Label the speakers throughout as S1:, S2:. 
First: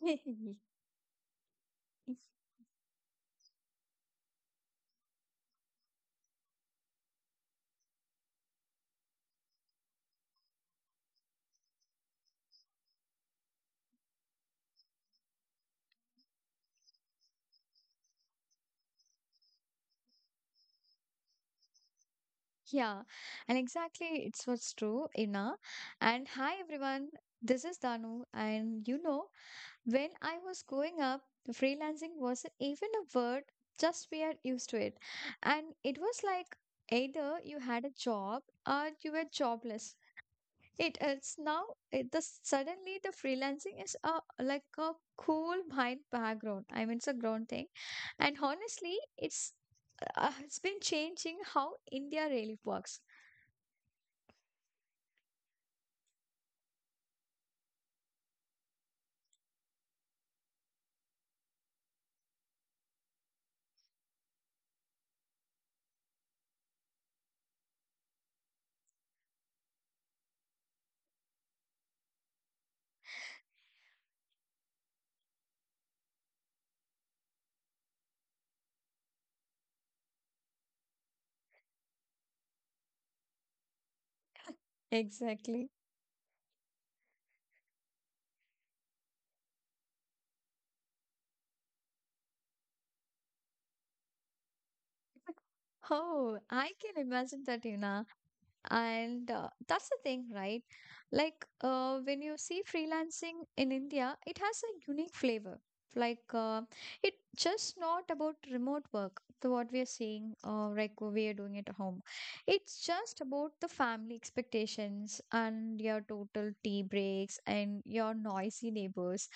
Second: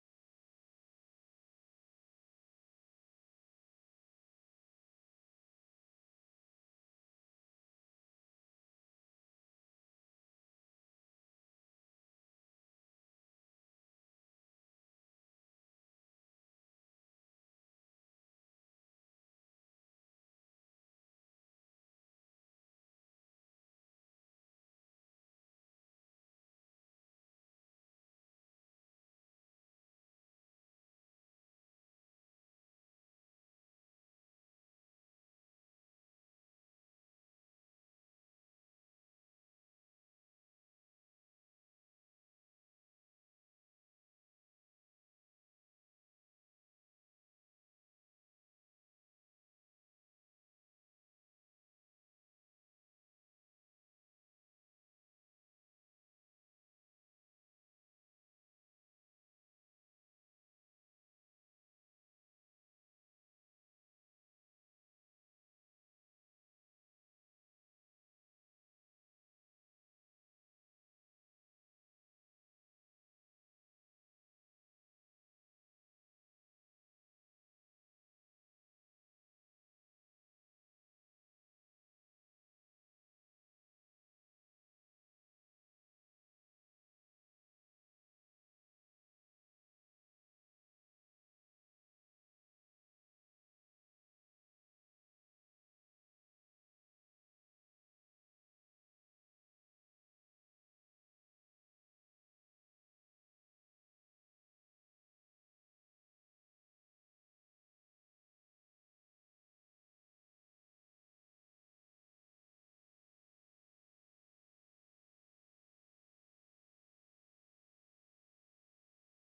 S1: Yeah, and Exactly, it's what's true, Ina. And hi, everyone. This is Danu. And you know, when I was growing up, freelancing wasn't even a word, just we are used to it. And it was like either you had a job or you were jobless. It is now the suddenly the freelancing is a like a cool behind background. I mean, it's a ground thing. And honestly, it's been changing how India really works. Exactly. Oh, I can imagine that, you know. And that's the thing, right? Like, when you see freelancing in India, it has a unique flavor. Like, it's just not about remote work, the what we are seeing, like we are doing at home. It's just about the family expectations and your total tea breaks and your noisy neighbors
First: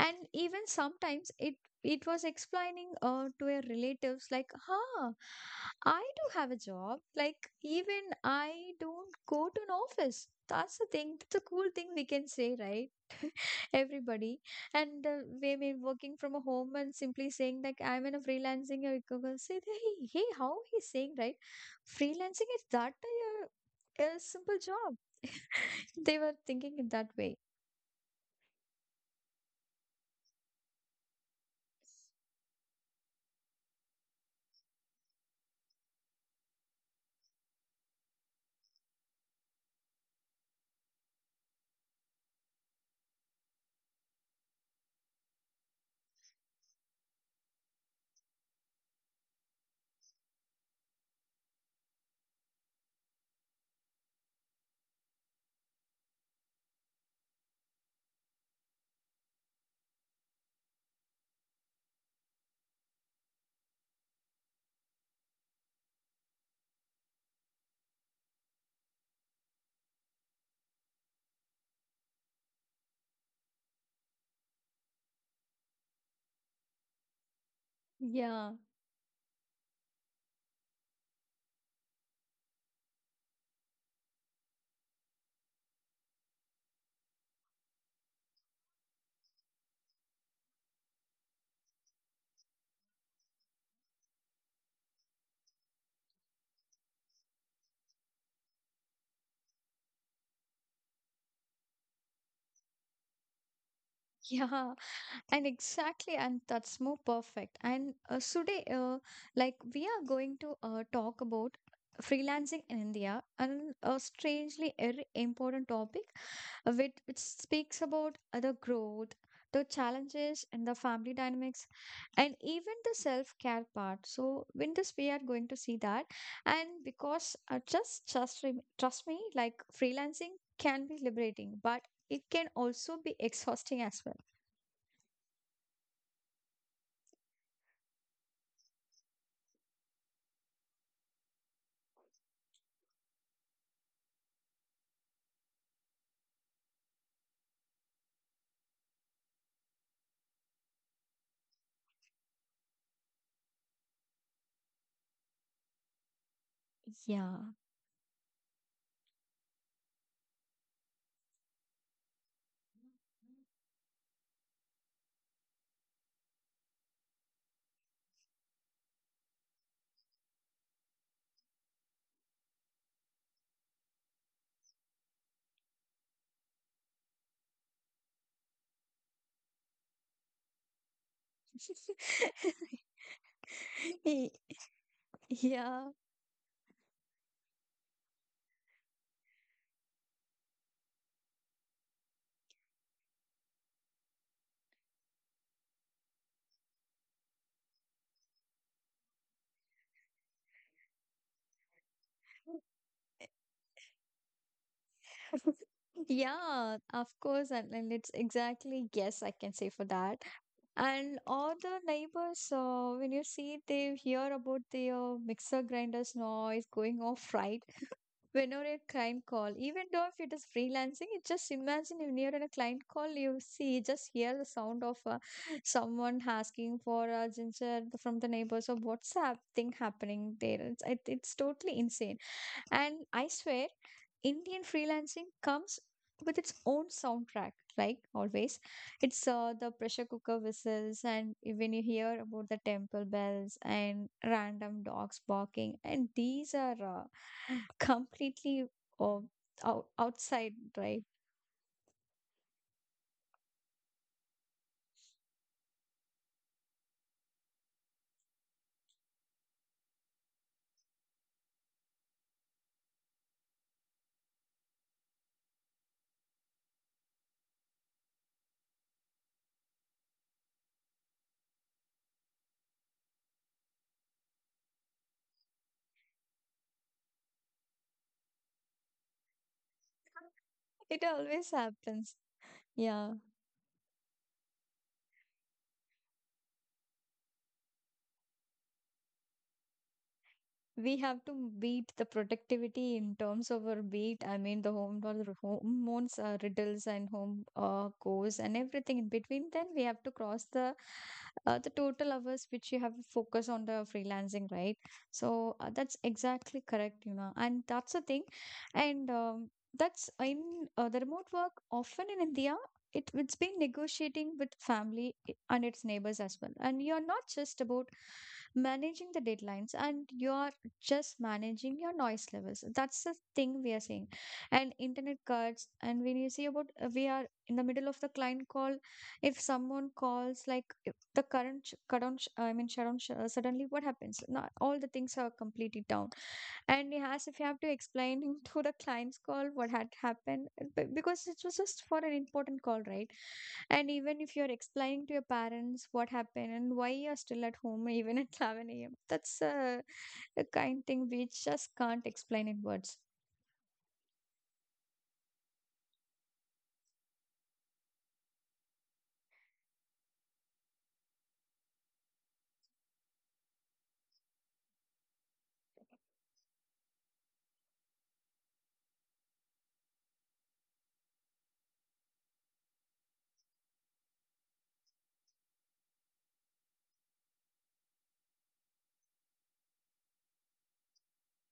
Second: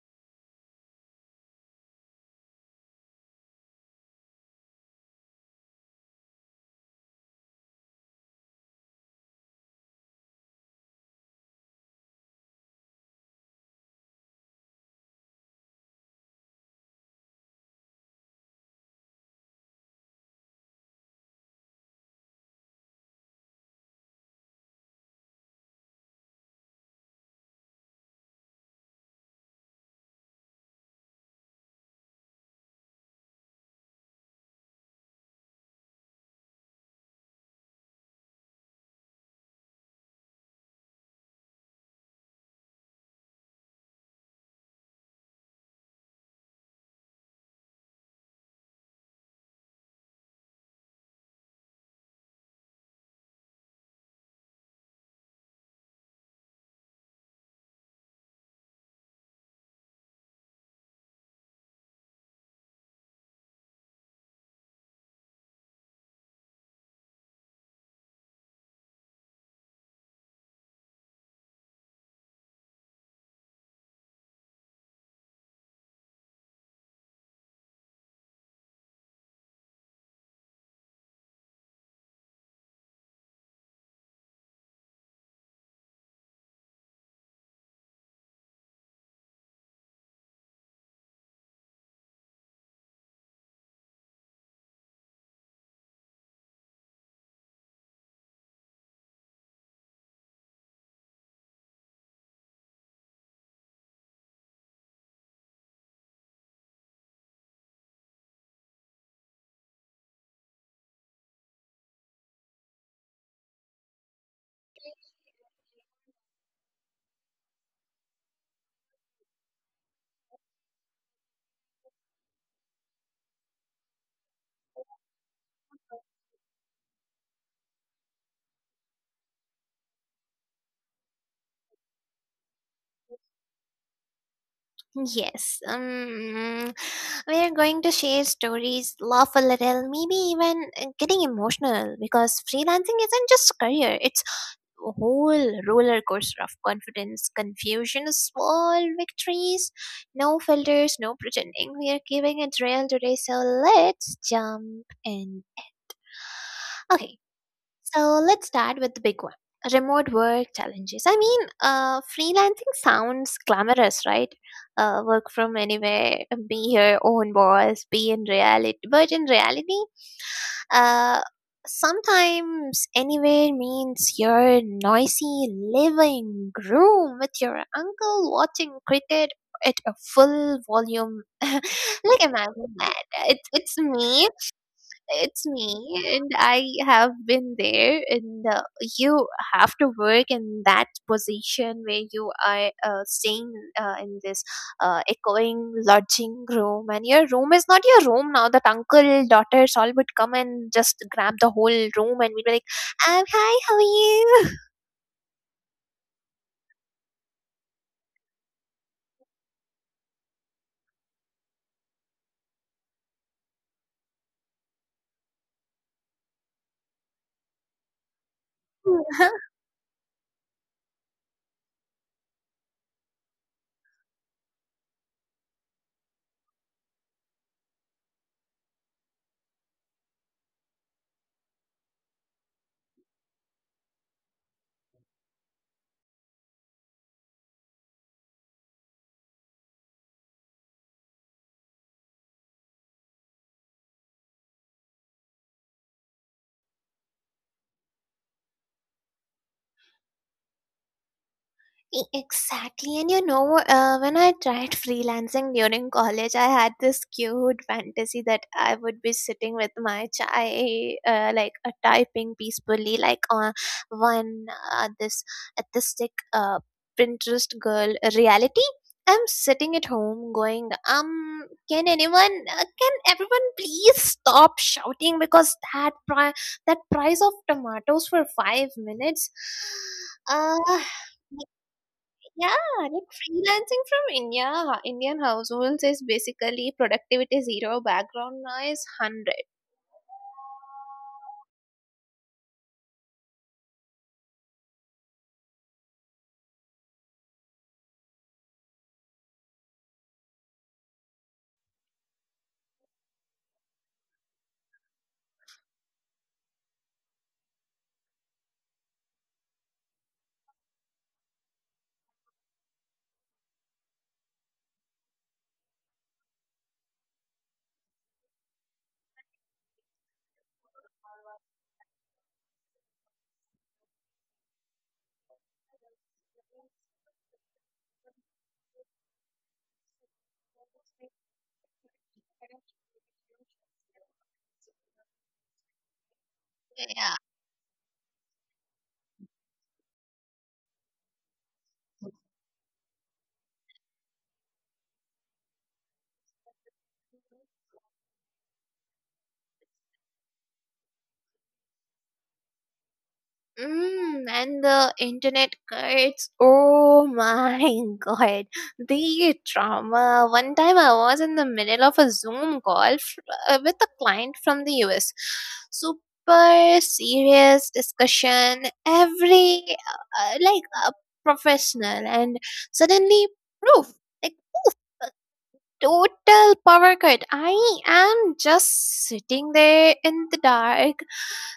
S1: and even sometimes it was explaining to her relatives like huh, I do have a job, like even I don't go to an office. That's the thing, that's a cool thing we can say, right? Everybody. And we may working from a home and simply saying like I'm in a freelancing say hey, hey, how he's saying, right? Freelancing is that a simple job. They were thinking in that way. Yeah. Yeah, and Exactly, and that's more perfect. And today, like we are going to talk about freelancing in India, and a strangely very important topic, which speaks about the growth, the challenges, and the family dynamics, and even the self-care part. So, in this, we are going to see that, and because trust me, like freelancing can be liberating, but it can also be exhausting as well.
S2: Yes, we are going to share stories, laugh a little, maybe even getting emotional because freelancing isn't just a career, it's a whole roller coaster of confidence, confusion, small victories, no filters, no pretending. We are giving it real today, so let's jump in. Okay,
S1: Yeah.
S2: so let's start with the big one, remote work challenges. I mean, freelancing sounds glamorous, right? Work from anywhere, be your own boss, be in reality. But in reality, uh, sometimes anywhere means your noisy living room with your uncle watching cricket at a full volume. Like, imagine that. It's, it's me it's me
S1: Yeah.
S2: and I have been there, and you have to work in that position where you are staying in this echoing lodging room, and your room is not your room now. That uncle daughters all would come and just grab the whole room, and we'd be like, hi, how are you?
S1: Yeah, of course. And it's exactly yes, I can say for that. And all the neighbors, when you see they hear about the mixer grinders noise going off, right? Whenever a client call, even though if it is freelancing, it just imagine if you're in a client call, you see just hear the sound of someone asking for a ginger from the neighbors or what's that thing happening there. It's totally insane. And I swear Indian freelancing comes with its own soundtrack, like always. It's the pressure cooker whistles, and when you hear about the temple bells and random dogs barking, and these are completely uh, outside, right?
S2: E- Exactly. And you know, when I tried freelancing during college, I had this cute fantasy that I would be sitting with my chai, typing peacefully, like on one this artistic Pinterest girl reality. I'm sitting at home going, can can everyone please stop shouting because that price of tomatoes for 5 minutes, uh,
S1: It always happens.
S2: yeah, like
S1: Yeah.
S2: freelancing from India, Indian households is basically productivity zero, background noise 100.
S1: We have to beat the productivity in terms of our beat. I mean, the home or the hormones, riddles, and home course, and everything in between. Then we have to cross the total hours which you have to focus on the freelancing, right? So that's exactly correct, you know, and that's the thing, and. That's in the remote work often in India it's been negotiating with family and its neighbors as well. And you're not just about managing the deadlines and you're just managing your noise levels. That's the thing we are saying. And internet cuts, and when you see about we are in the middle of the client call, if someone calls, like if the current sh- cut on, sh- I mean, suddenly what happens? Not all the things are completely down and he
S2: Yeah.
S1: if you have to explain him to the client's call what had happened, because it was just for an important call, right? And even if you're explaining to your parents what happened and why you're still at home even at 11 a.m., that's a kind thing we just can't explain in words.
S2: Mm, and the internet cuts. Oh my god. The trauma! One time I was in the middle of a Zoom call with a client from the US. Super serious discussion. Like, a professional. And suddenly, poof, total power cut. I am just sitting there in the dark,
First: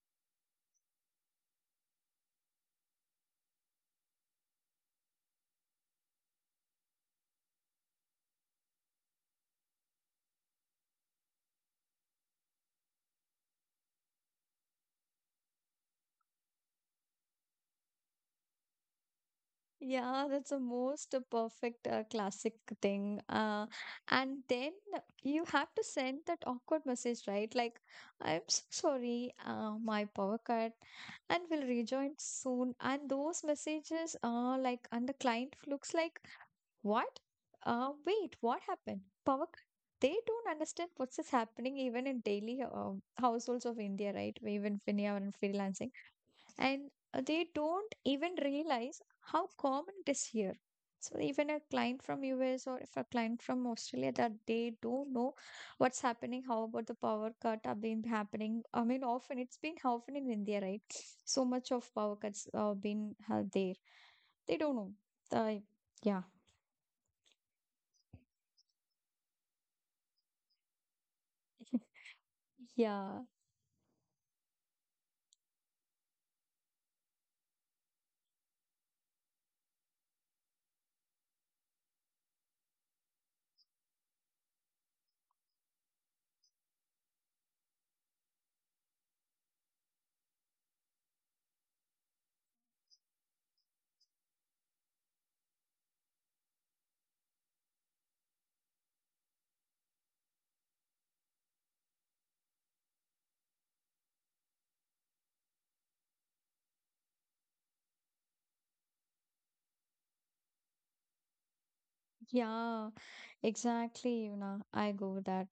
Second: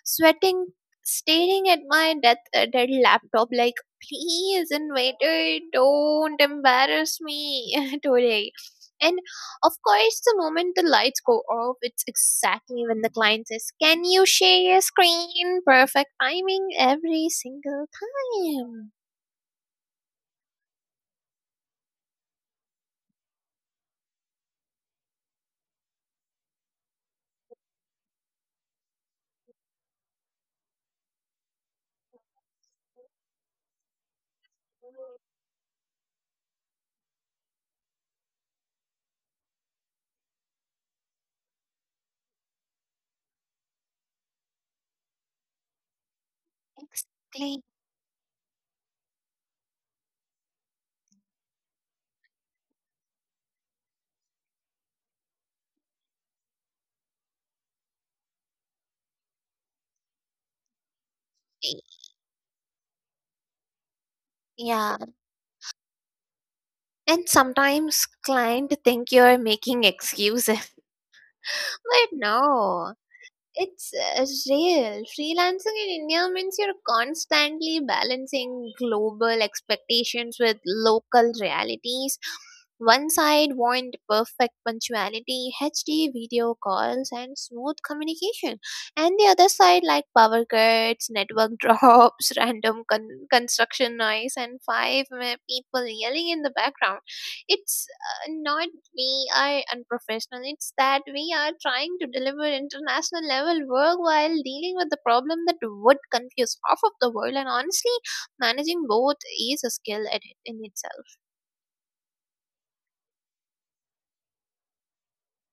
S2: sweating, staring at my dead laptop like, please, invader, don't embarrass me today. And of course, the moment the lights go off, it's exactly when the client says, "Can you share your screen?" Perfect timing every single time.
S1: Yeah, that's the most perfect classic thing. And then you have to send that awkward message, right? Like, I'm so sorry, my power cut, and will rejoin soon. And those messages are like, and the client looks like, what? Wait, what happened? Power cut. They don't understand what's is happening even in daily households of India, right? Even when you are in freelancing and they
S2: Exactly.
S1: don't even realize how common it is here, so even a client from us or if a client from Australia, that they don't know what's happening, how about the power cut have been happening, I mean, often it's been often in India, right? So much of power cuts been there, they don't know.
S2: Yeah.
S1: uh, yeah,
S2: And sometimes client think you're making excuses. But no,
S1: yeah,
S2: it's real. Freelancing in India means you're constantly balancing global expectations with local realities. One side want perfect punctuality, HD video calls, and smooth communication, and the other side like power cuts, network drops, random construction noise, and five people yelling in the background. It's not we are unprofessional. It's that we are trying to deliver international level work while dealing with the problem that would confuse half of the world. And honestly, managing both is a skill at it in itself.
S1: yeah, exactly, you know, I go with that.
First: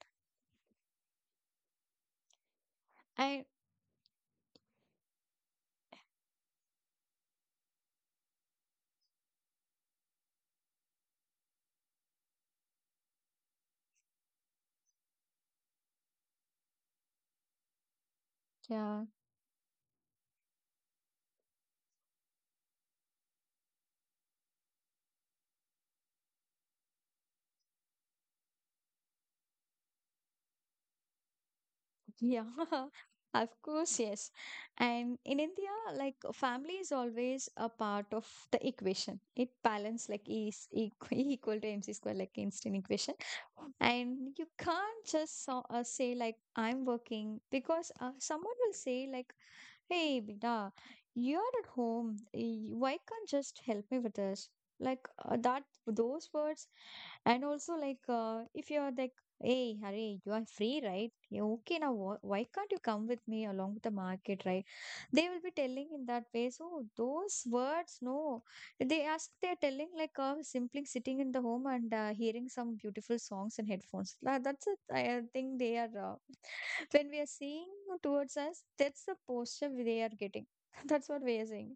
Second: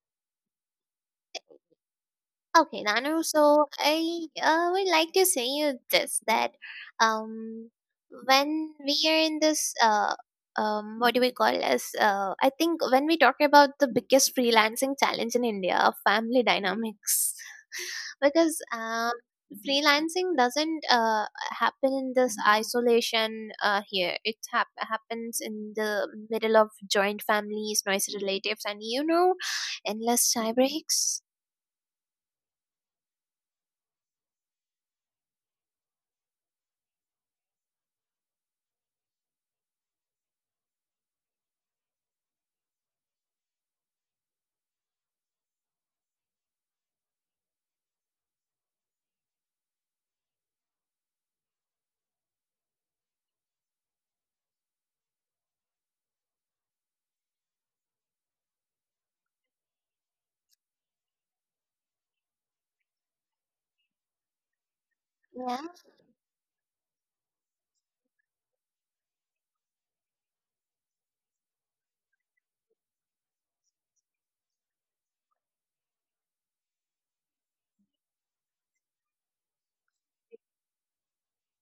S2: Okay, Nanu.
S1: I.
S2: So I would like to say you this that um when we are in this what do we call as I think when we talk about the biggest freelancing challenge in India, family dynamics, because
S1: Yeah.
S2: freelancing doesn't happen in this isolation here. It happens in the middle of joint families, noisy relatives, and you know, endless tie breaks.
S1: Yeah, of course, yes. And in India, like family is always a part of the equation. It balance like E is equal, equal to mc square, like instant equation. And you can't just so, say like I'm working because someone will say like hey, Bina, you're at home. Why can't just help me with this? Like those words, and also like if you're like, hey, hurry, you are free, right? Yeah, okay, now why can't you come with me along with the market, right? They will be
S2: Yeah.
S1: telling in that way. So those words, no, they ask. They're telling like simply sitting in the home and hearing some beautiful songs in headphones. That's it. I think they are. When we are seeing towards us, that's the posture they are getting. That's what we are saying.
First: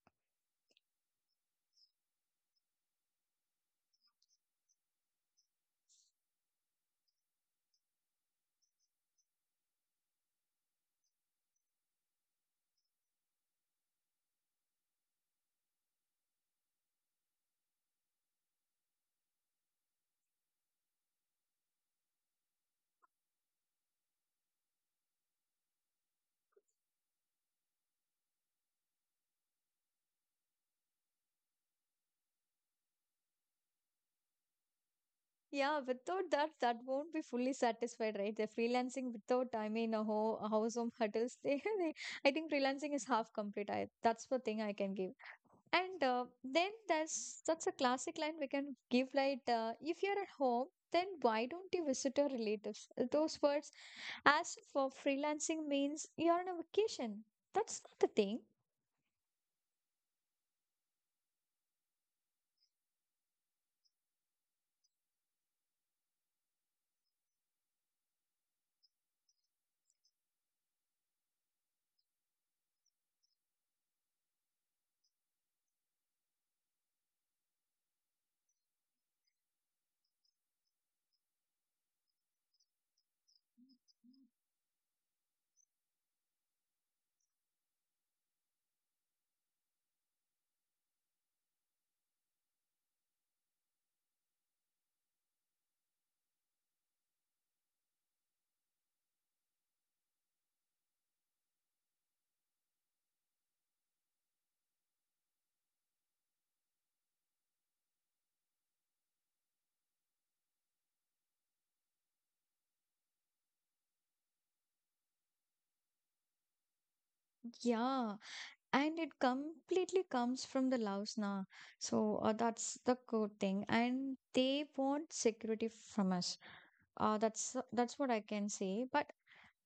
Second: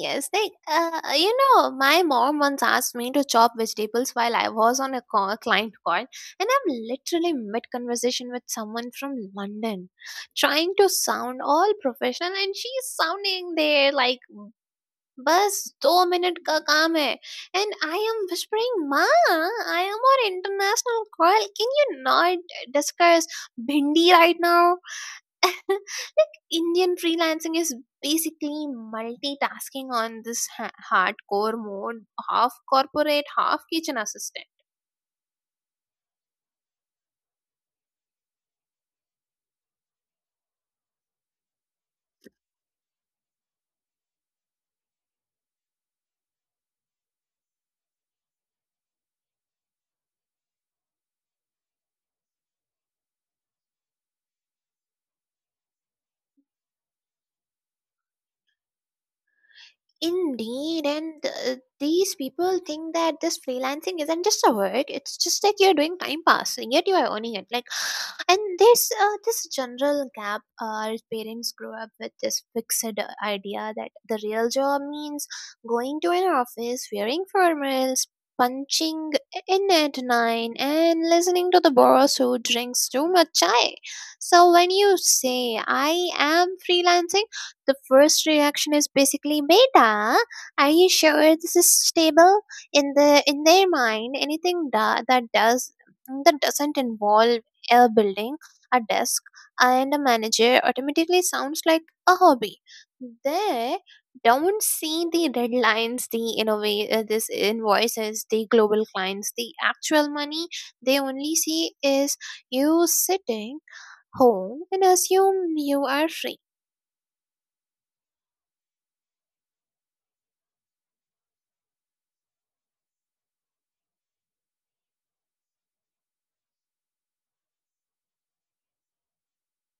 S2: Yes, like you know, my mom once asked me to chop vegetables while I was on a client call, and I'm literally mid conversation with someone from London, trying to sound all professional, and she's sounding there like, "बस दो minute का काम है," and I am whispering, "Ma, I am on international call. Can you not discuss bhindi right now?" Like Indian freelancing is basically multitasking on this hardcore mode, half corporate, half kitchen assistant.
S1: Yeah, without that, that won't be fully satisfied, right? They're freelancing without, I mean, a house home hurdles. I think freelancing is half complete. I, that's the thing I can give. And then there's that's a classic line we can give, like, if you're at home, then why don't you visit your relatives? Those words, as for freelancing means you're on a vacation. That's not the thing.
S2: Indeed, and these people think that this freelancing isn't just a work; it's just like you're doing time passing, yet you are earning it. Like, and there's this general gap. Our parents grew up with this fixed idea that the real job means going to an office, wearing formals, punching in at nine, and listening to the boss who drinks too much chai. So when you say I am freelancing, the first reaction is basically, beta, are you sure this is stable? In the in their mind, anything that doesn't involve a building, a desk, and a manager automatically sounds like a hobby. They don't see the deadlines, the innova- this invoices, the global clients, the actual money. They only see is you sitting home and assume you are free.
S1: Yeah, and it completely comes from the loves now, so that's the good thing and they want security from us. That's what I can say, but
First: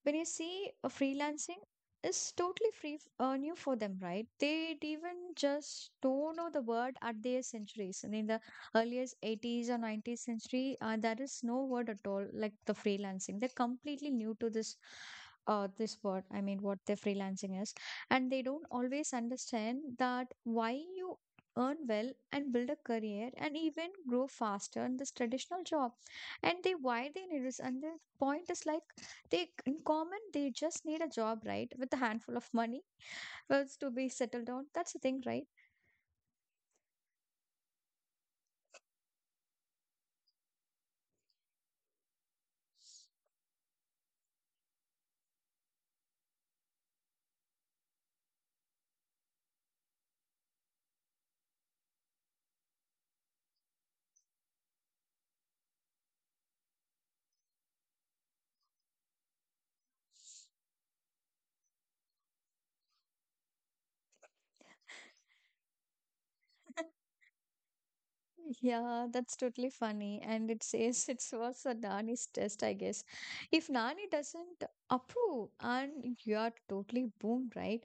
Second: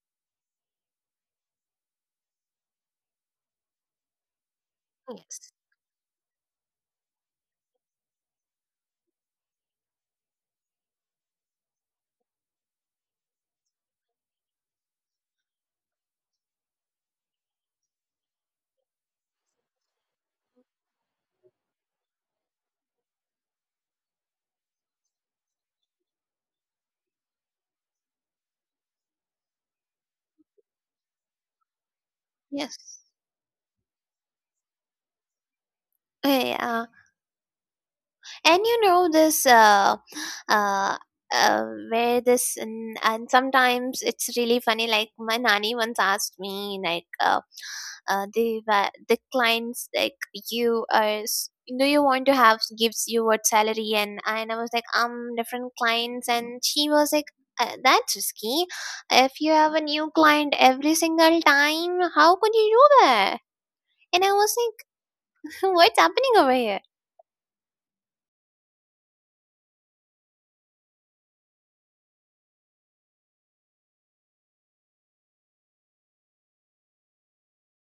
S1: when you see a freelancing is totally new for them, right? They even
S2: Yes.
S1: just don't know the word at their centuries, and in the earliest 80's or 90th century, there is no word at all like the freelancing. They're completely new to this this word, I mean what the freelancing is. And they don't always understand that why you earn well and build a career and even grow faster in this traditional job, and they why they need this, and the point is like they, in common, they just need a job, right? With a handful of
S2: Yes.
S1: money, bills to be settled on. That's the thing, right?
S2: Yeah, and you know this uh, uh, where this and sometimes it's really funny. Like my nanny once asked me, like, the clients like you are. s- do you want to have gives you what salary? And I was like, different clients. And she was like, that's risky. If you have a new client every single time, how could you do that? And I was like, what's happening over here?
S1: Yeah, that's totally funny. And it says it's was a Nani's test, I guess. If Nani doesn't approve, and you are totally boomed, right?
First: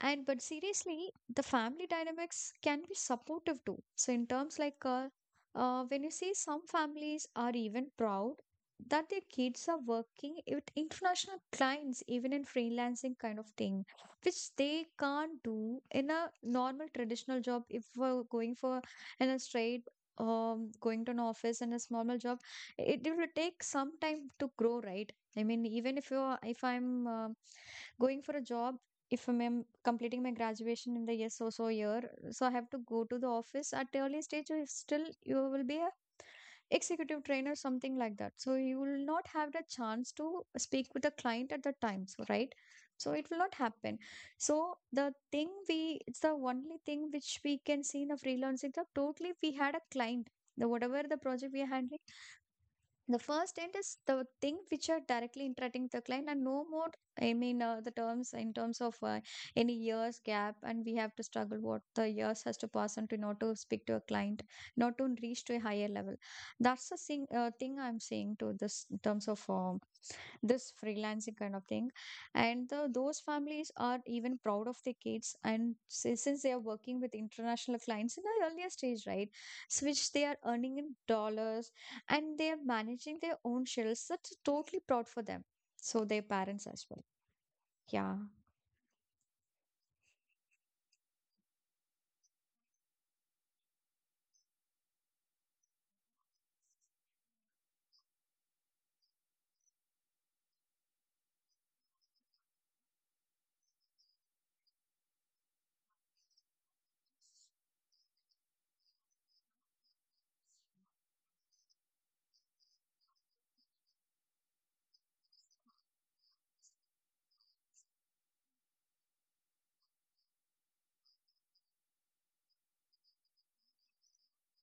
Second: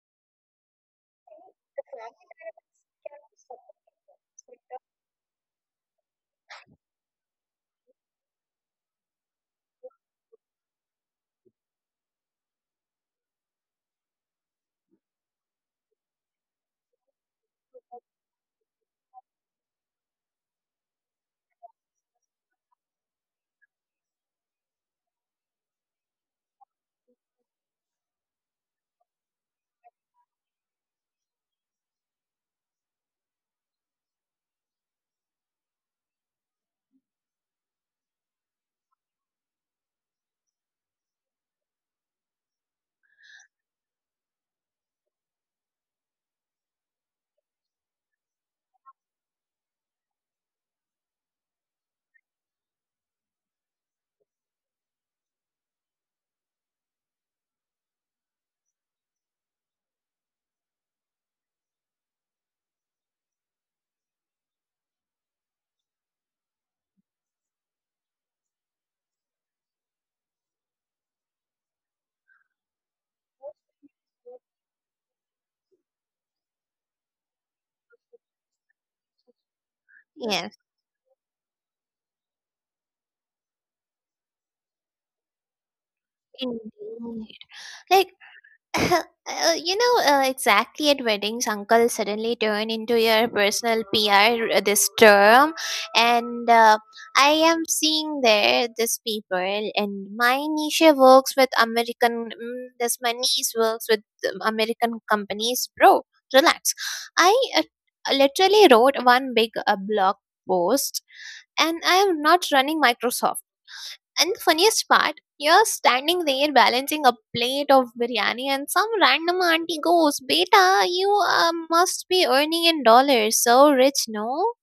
S1: And but seriously the family dynamics can be supportive too, so in terms like when you see some families are even proud that their kids are working with international clients even in freelancing kind of thing, which they can't do in a normal traditional job if we're going for in a straight going to an office and a normal job. It will take some time to grow, right? I mean, even if you are, if I'm going for a job, if I'm completing my graduation in the yes so so year, so I have to go to the office at the early stage, you still you will be a executive trainer something like that, so you will not have the chance to speak with the client at the time so right, so it will not happen. So the thing we it's the only thing which we can see in the freelancing that totally we had a client, the whatever the project we are handling, the first end is the thing which are directly interacting with the client and no more, I mean, the terms in terms of any years gap and we have to struggle what the years has to pass on to not to speak to a client, not to reach to a higher level. That's the thing, thing I'm saying to this in terms of this freelancing kind of thing, and the, those families are even proud of their kids and since they are working with international clients in the earlier stage, right? So which they are
S2: Yes,
S1: earning in dollars and they are managing their own shells, that's totally proud for them, so their parents as well.
S2: indeed. Like,
S1: Yeah.
S2: You know, exactly at weddings, uncle suddenly turn into your personal PR r- this term, and I am seeing there this people, and my niece works with American. Mm, this my niece works with American companies, bro. Relax. I literally wrote one big blog post, and I am not running Microsoft. And the funniest part, you're standing there balancing a plate of biryani, and some random auntie goes, "Beta, you must be earning in dollars. So rich, no?"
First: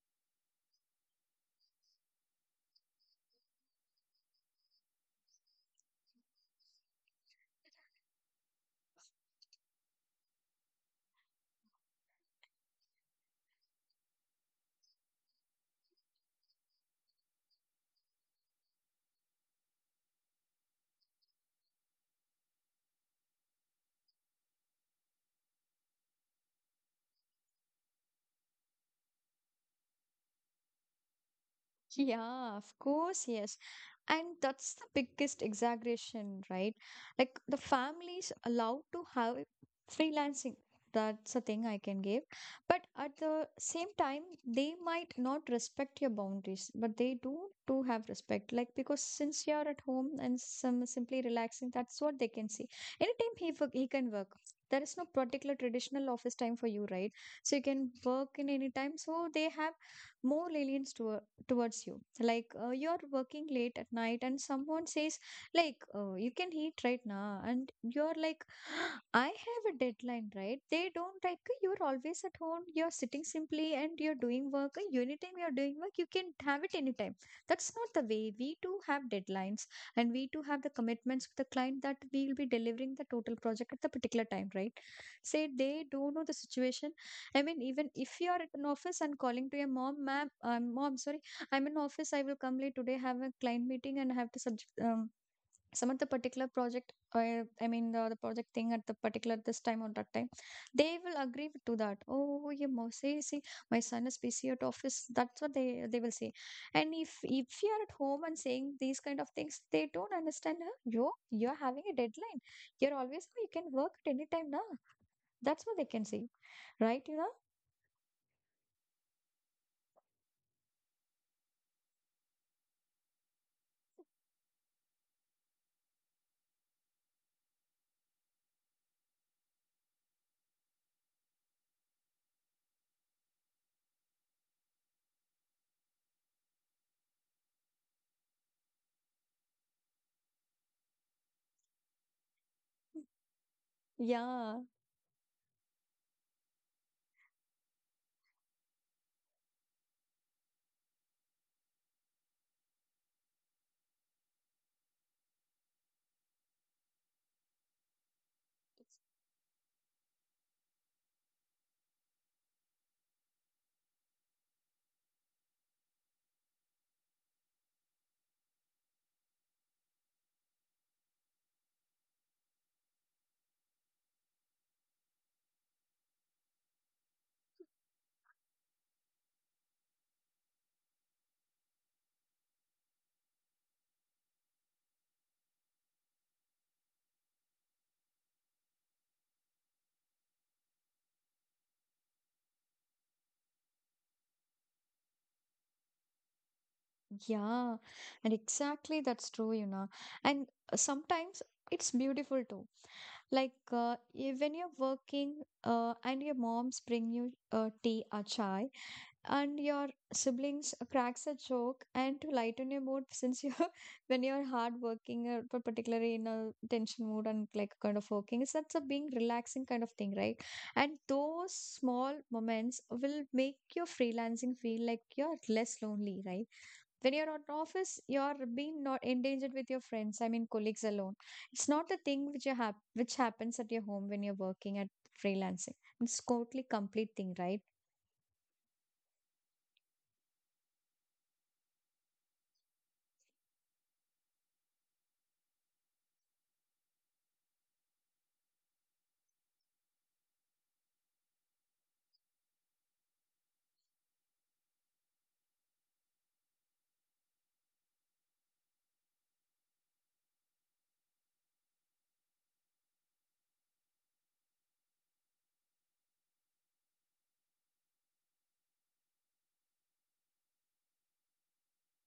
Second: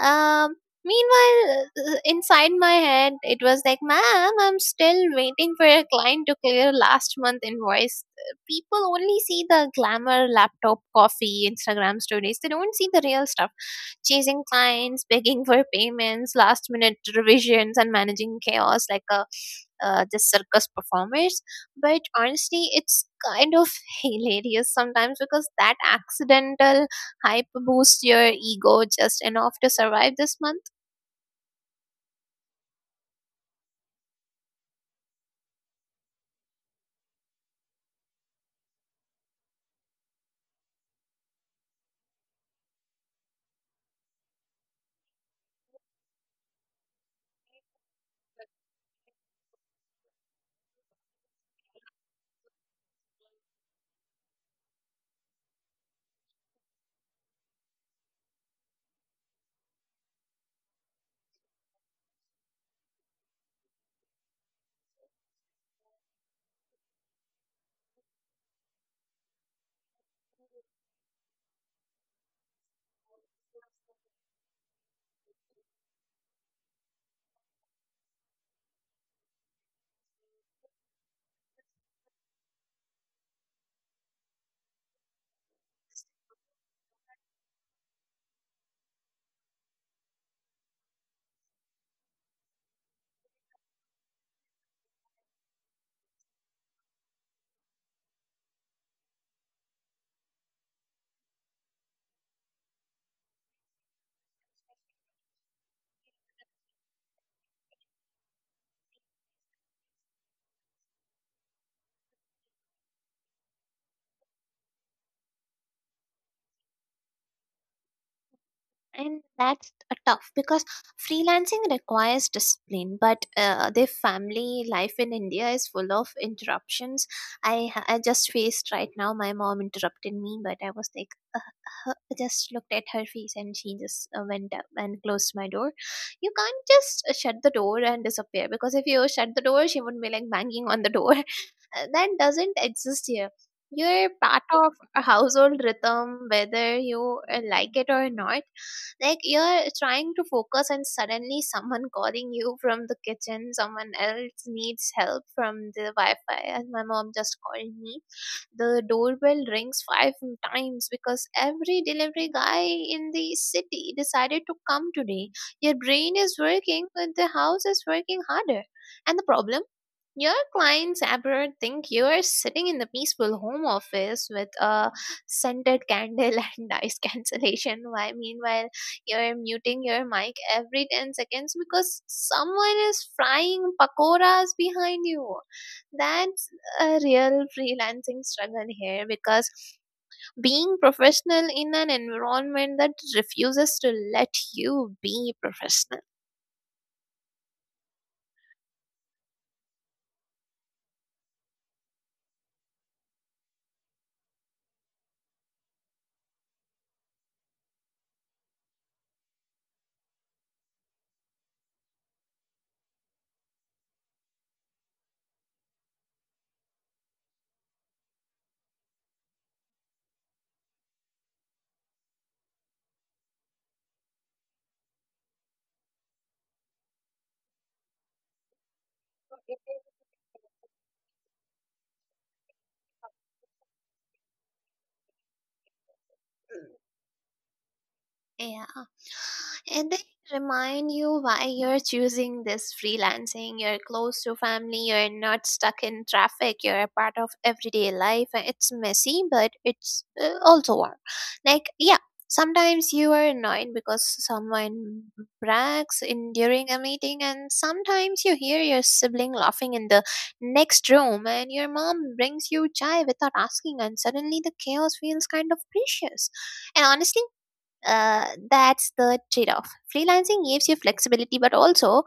S2: Um, Meanwhile, inside my head, it was like, "Ma'am, I'm still waiting for a client to clear last month invoice." People only see the glamour, laptop, coffee, Instagram stories. They don't see the real stuff: chasing clients, begging for payments, last minute revisions, and managing chaos like a just circus performers. But honestly, it's kind of hilarious sometimes because that accidental hype boosts your ego just enough to survive this month.
S1: Yeah, of course, yes. And that's the biggest exaggeration, right? Like the families allowed to have freelancing. That's a thing I can give. But at the same time, they might not respect your boundaries, but they do have respect. Like because since you're at home and some simply relaxing, that's what they can see. He can work. There is no particular traditional office time for you, right? So you can work in any time. So they have more lenience towards you. So, you're working late at night and someone says you can eat right now, and you're like I have a deadline, right? They don't like, you're always at home, you're sitting simply and you're doing work. Anytime you're doing work you can have it anytime. That's not the way. We too have deadlines, and we too have the commitments with the client that we will be delivering the total project at the particular time, right? Say, they don't know the situation. I mean, even if you are at an office and calling to your mom, ma'am, mom, sorry, I'm in office, I will come late today, have a client meeting, and have to subject, submit the particular project. I mean, the project thing at the particular this time or that time. They will agree to that. Oh, you must say, see, my son is busy at office. That's what they will say. And if you are at home and saying these kind of things, they don't understand. Huh? You're having a deadline. You're always, oh, you can work at any time now. That's what they can say, right?
S2: And that's a tough because freelancing requires discipline, but their family life in India is full of interruptions. I just faced right now, my mom interrupted me, but I was like, uh, just looked at her face, and she just went up and closed my door. You can't just shut the door and disappear, because if you shut the door, she would be like banging on the door. That doesn't exist here. You're part
S1: Yeah.
S2: of a household rhythm whether you like it or not. Like, you're trying to focus, and suddenly someone calling you from the kitchen, someone else needs help from the wi-fi, and my mom just called me. The doorbell rings five times because every delivery guy in the city decided to come today. Your brain is working, but the house is working harder. And the problem, your clients abroad think you are sitting in the peaceful home office with a scented candle and noise cancellation. Why, meanwhile, you're muting your mic every 10 seconds because someone is frying pakoras behind you. That's a real freelancing struggle here because being professional in an environment that refuses to let you be professional.
S1: Yeah, and exactly that's true, you know. And sometimes it's beautiful too. Like when you're working and your moms bring you tea or chai, and your siblings cracks a joke, and to lighten your mood since you're when you're hard working or particularly in a tension mood and like kind of working, is that's a being relaxing kind of thing, right? And those small moments will make your freelancing feel like you're less lonely, right? When you're out in office you're being not endangered with your friends, I mean colleagues, alone. It's not the thing which you have, which happens at your home when you're working at freelancing. It's totally complete thing, right?
S2: Yeah. And they remind you why you're choosing this freelancing. You're close to family, you're not stuck in traffic, you're a part of everyday life, and it's messy, but it's also warm. Like, yeah, sometimes you are annoyed because someone brags in during a meeting, and sometimes you hear your sibling laughing in the next room, and your mom brings you chai without asking, and suddenly the chaos feels kind of precious. And honestly, that's the trade off. Freelancing gives you flexibility but also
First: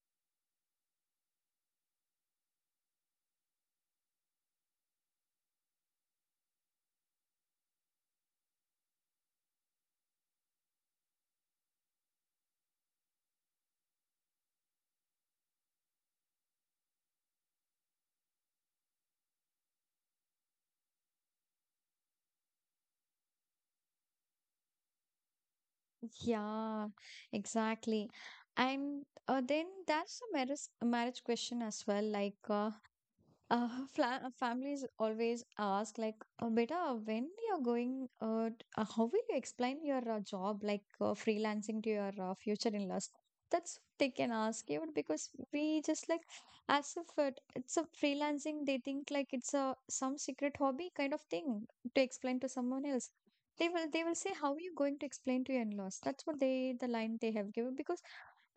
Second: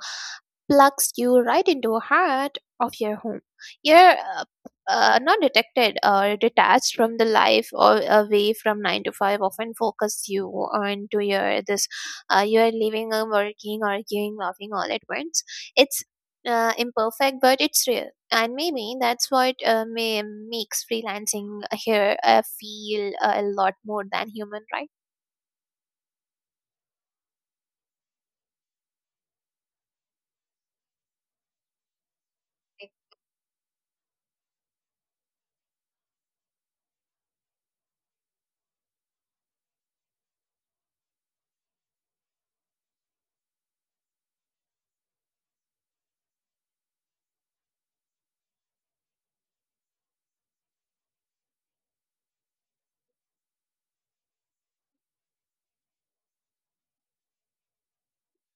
S2: plugs you right into the heart of your home. You're not detected or detached from the life or away from 9 to 5, often focus you on to your this you're living and working, arguing, laughing all at once. It's imperfect, but it's real, and maybe that's what makes freelancing here feel a lot more than human, right?
S1: Yeah, exactly. And then that's a marriage question as well. Uh, Families always ask like, "Beta, when you're going, how will you explain your job, like freelancing to your future in-laws?" That's what they can ask you, because we just like, as if it's a freelancing, they think like it's a some secret hobby kind of thing to explain to someone else. They will say, "How are you going to explain to your in-laws?" That's what they, the line they have given, because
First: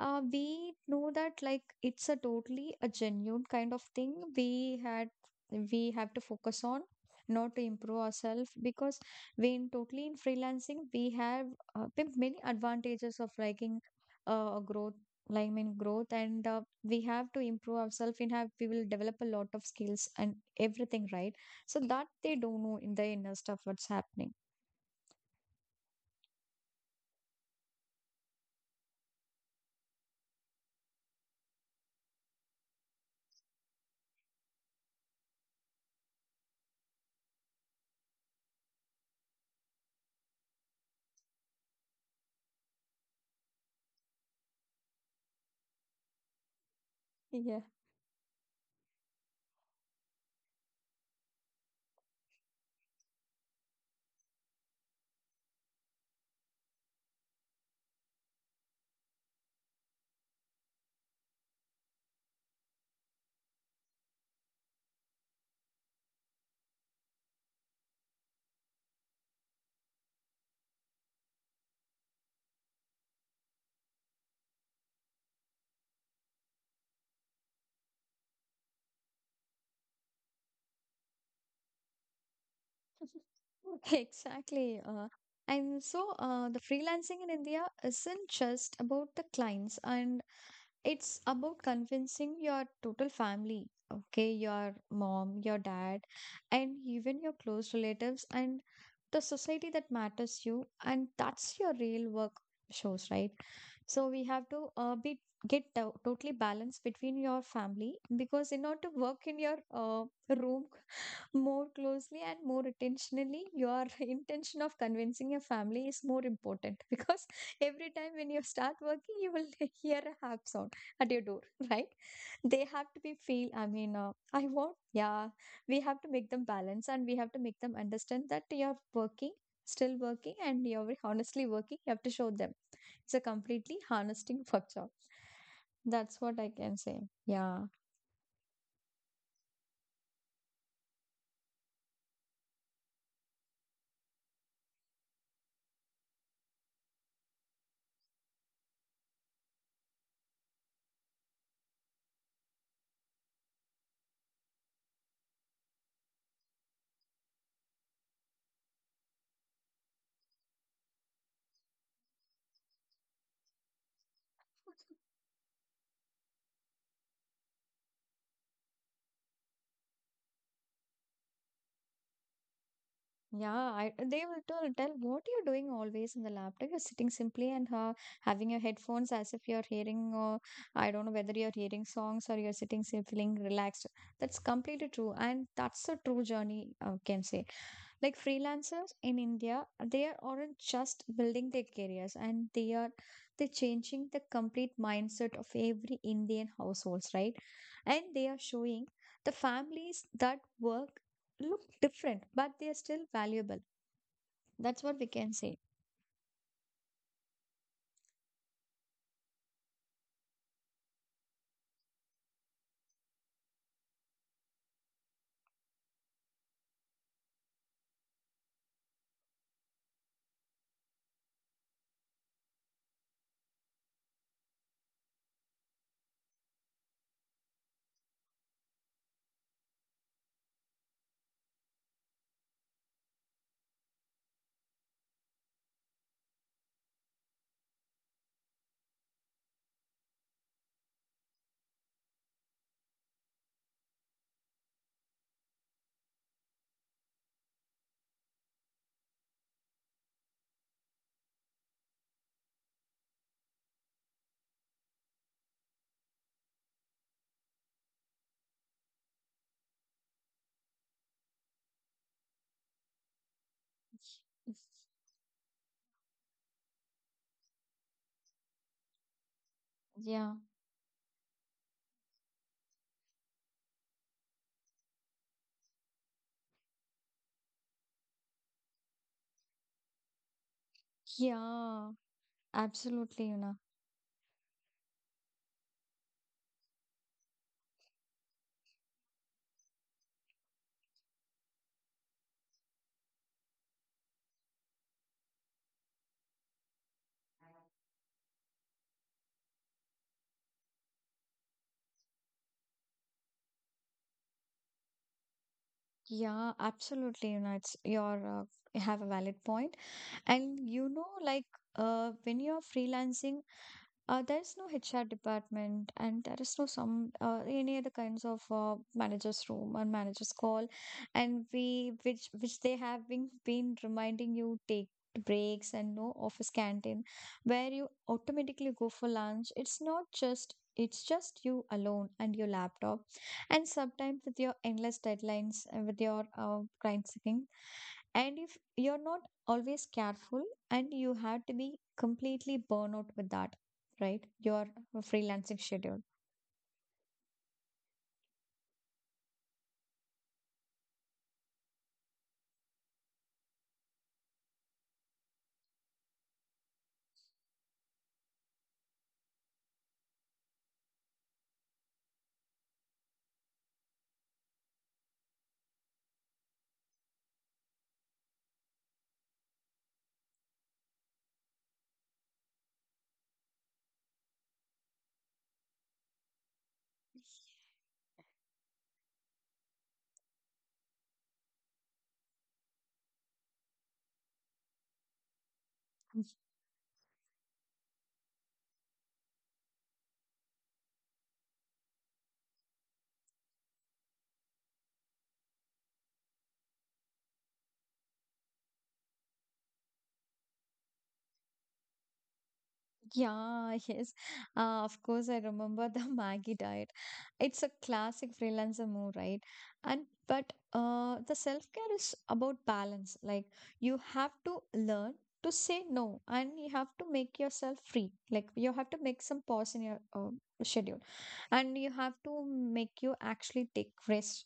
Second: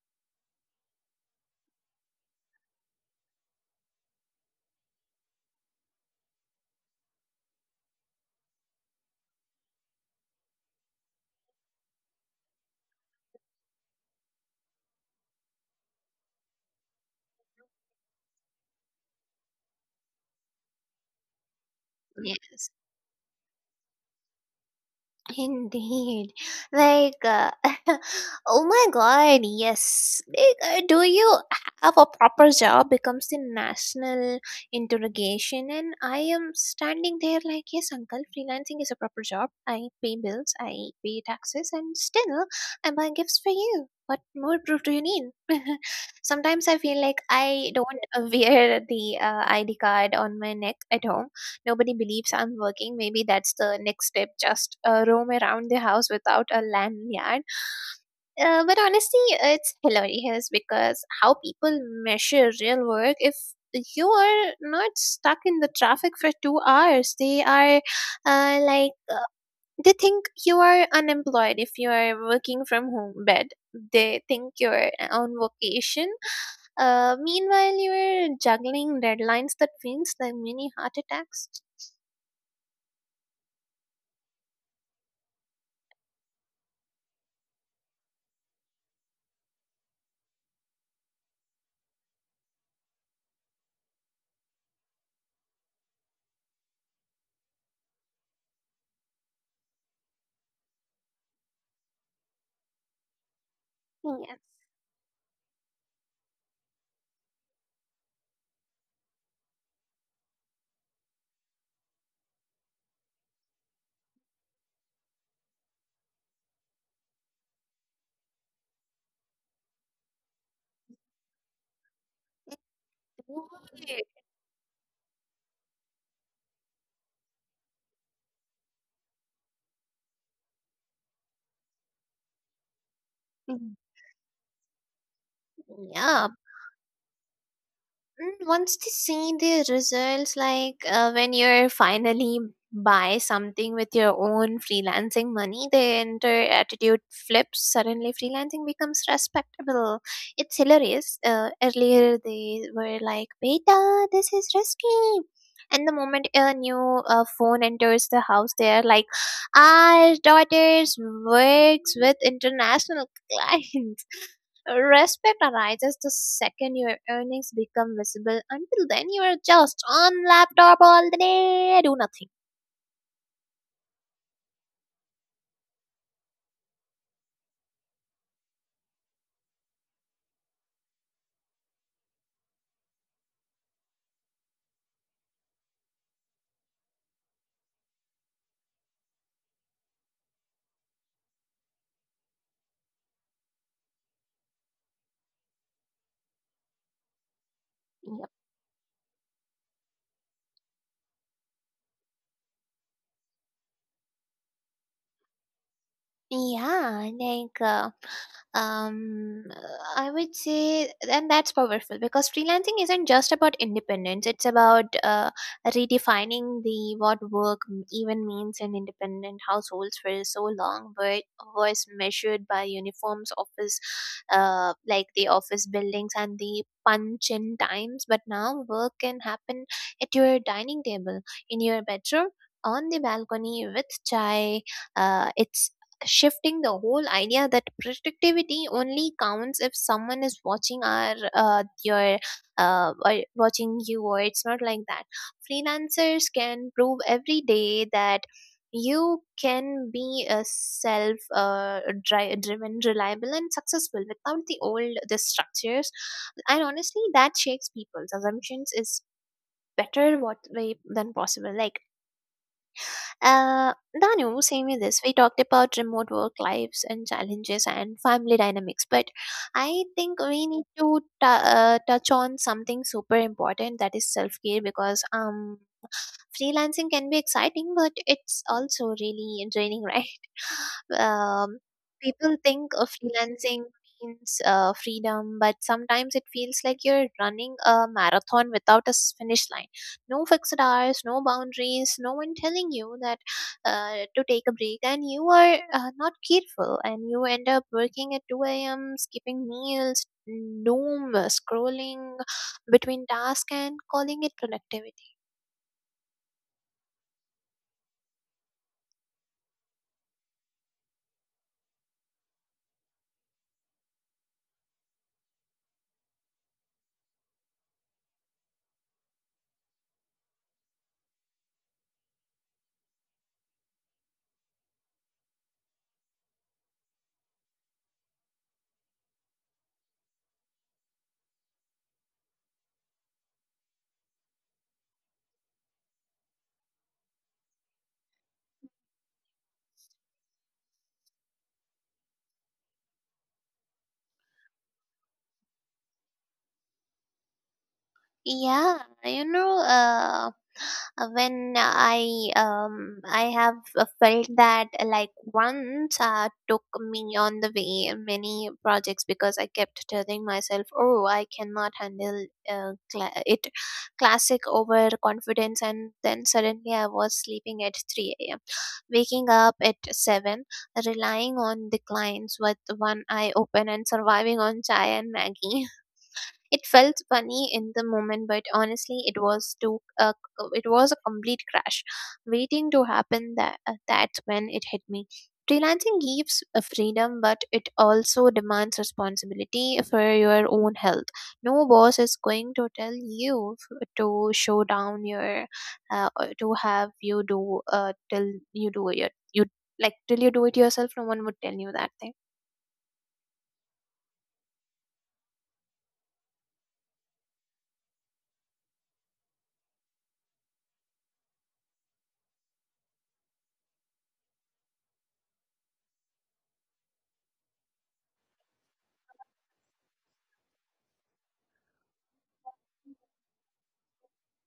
S1: we know that like it's a totally a genuine kind of thing. We had we have to focus on not to improve ourselves, because we in totally in freelancing we have been many advantages of liking growth, like I mean growth, and we have to improve ourselves in have we will develop a lot of skills and everything, right? So that they don't
S2: Yes,
S1: know in the inner stuff what's happening.
S2: indeed. Like, oh my god, yes. Like, do you have a proper job? Becomes the national interrogation. And I am standing there like, yes, uncle, freelancing is a proper job. I pay bills, I pay taxes, and still I buy gifts for you. What more proof do you need? Sometimes I feel like
S1: Yeah.
S2: I don't wear the ID card on my neck at home. Nobody believes I'm working. Maybe that's the next step. Just roam around the house without a lanyard. But honestly, it's hilarious because how people measure real work if you are not stuck in the traffic for 2 hours. They are like, they think you are unemployed if you are working from home bed. They think you're on vacation. Meanwhile, you're juggling deadlines that feels like mini heart attacks.
S1: Exactly. And so the freelancing in India isn't just about the clients, and it's about convincing your total family, okay, your mom, your dad, and even your close relatives and the society that matters you, and that's your real work shows, right? So we
S2: Yes.
S1: have to be totally balanced between your family, because in order to work in your room more closely and more intentionally, your intention of convincing your family is more important, because every time when you start working you will hear a harp sound at your door right? They have to be feel, I mean
S2: Right.
S1: I want, yeah, we have to make them balance and we have to make them understand that you're working, still working, and you're honestly working. You have to show them it's a
S2: Mm.
S1: completely harnessing work job. That's
S2: Yeah.
S1: what I can say. Yeah.
S2: Mm, once they see the results, like when you're finally buy something with your own freelancing money, then their attitude flips. Suddenly, freelancing becomes respectable. It's hilarious. Earlier, they were like, "Beta, this is risky." And the moment a new phone enters the house, they are like, "Our daughters works with international clients." Respect arises the second your earnings become visible. Until then, you are just on laptop all the day, do nothing.
S1: Yeah, I, they will tell, tell what you're doing always in the laptop, you're sitting simply and having your headphones as if you're hearing, or I don't know whether you're hearing songs or you're sitting feeling relaxed. That's completely true, and that's a true journey I can say. Like freelancers in India, they are aren't just building their careers, and they are, they're changing the complete mindset of every Indian households, right? And they are showing the families that work look different, but they are still valuable. That's what we can say.
S2: Yeah, like um, I would say, and that's powerful because freelancing isn't just about independence. It's about redefining the what work even means in independent households for so long, but was measured by uniforms, office, like the office buildings and the punch in times. But now work can happen at your dining table, in your bedroom, on the balcony with chai. It's shifting the whole idea that productivity only counts if someone is watching our your, or watching you, or it's not like that. Freelancers can prove every day that you can be a self driven, reliable and successful without the old the structures, and honestly that shakes people's assumptions is better what way than possible, like uh, Danu, same with this. We talked about remote work lives and challenges and family dynamics, but I think
S1: Yeah.
S2: we need to touch on something super important, that is self care, because freelancing can be exciting but it's also really draining, right? um,
S1: Yeah,
S2: People think of
S1: absolutely, you know.
S2: freelancing means freedom, but sometimes it feels like you're running a marathon without a finish line. No fixed hours, no boundaries, no one telling you that to take a break, and you are not careful and you end up working at 2 a.m., skipping meals, doom scrolling between tasks and calling it productivity.
S1: Yeah, absolutely, you know, it's your you have a valid point. And you know, like when you're freelancing, there is no HR department, and there is no some any other kinds of manager's room or manager's call, and we which they have been reminding you take breaks, and no office canteen where you automatically go for lunch. It's not just, it's just you alone and your laptop, and sometimes with your endless deadlines and with your grind sucking. And if you're not always careful, and you have to be completely burnout with that, right? Your freelancing schedule.
S2: Yeah, you know, when I have felt that like once took me on the way many projects because I kept telling myself, oh, I cannot handle it, classic overconfidence, and then suddenly I was sleeping at 3 a.m., waking up at seven, relying on the clients with one eye open and surviving on chai and Maggie. It felt funny in the moment, but honestly, it was a complete crash, waiting to happen. That's when it hit me. Freelancing gives a freedom, but it also demands responsibility for your own health. No boss is going to tell you to show down your, or to have you do till you do it. You like till you do it yourself. No one would tell you that thing.
S1: Yeah, yes. Of course, I remember the Maggie diet. It's a classic freelancer move, right? And but the self-care is about balance. Like you have to learn to say no, and you have to make yourself free. Like you have to make some pause in your schedule, and you have to make you actually take rest.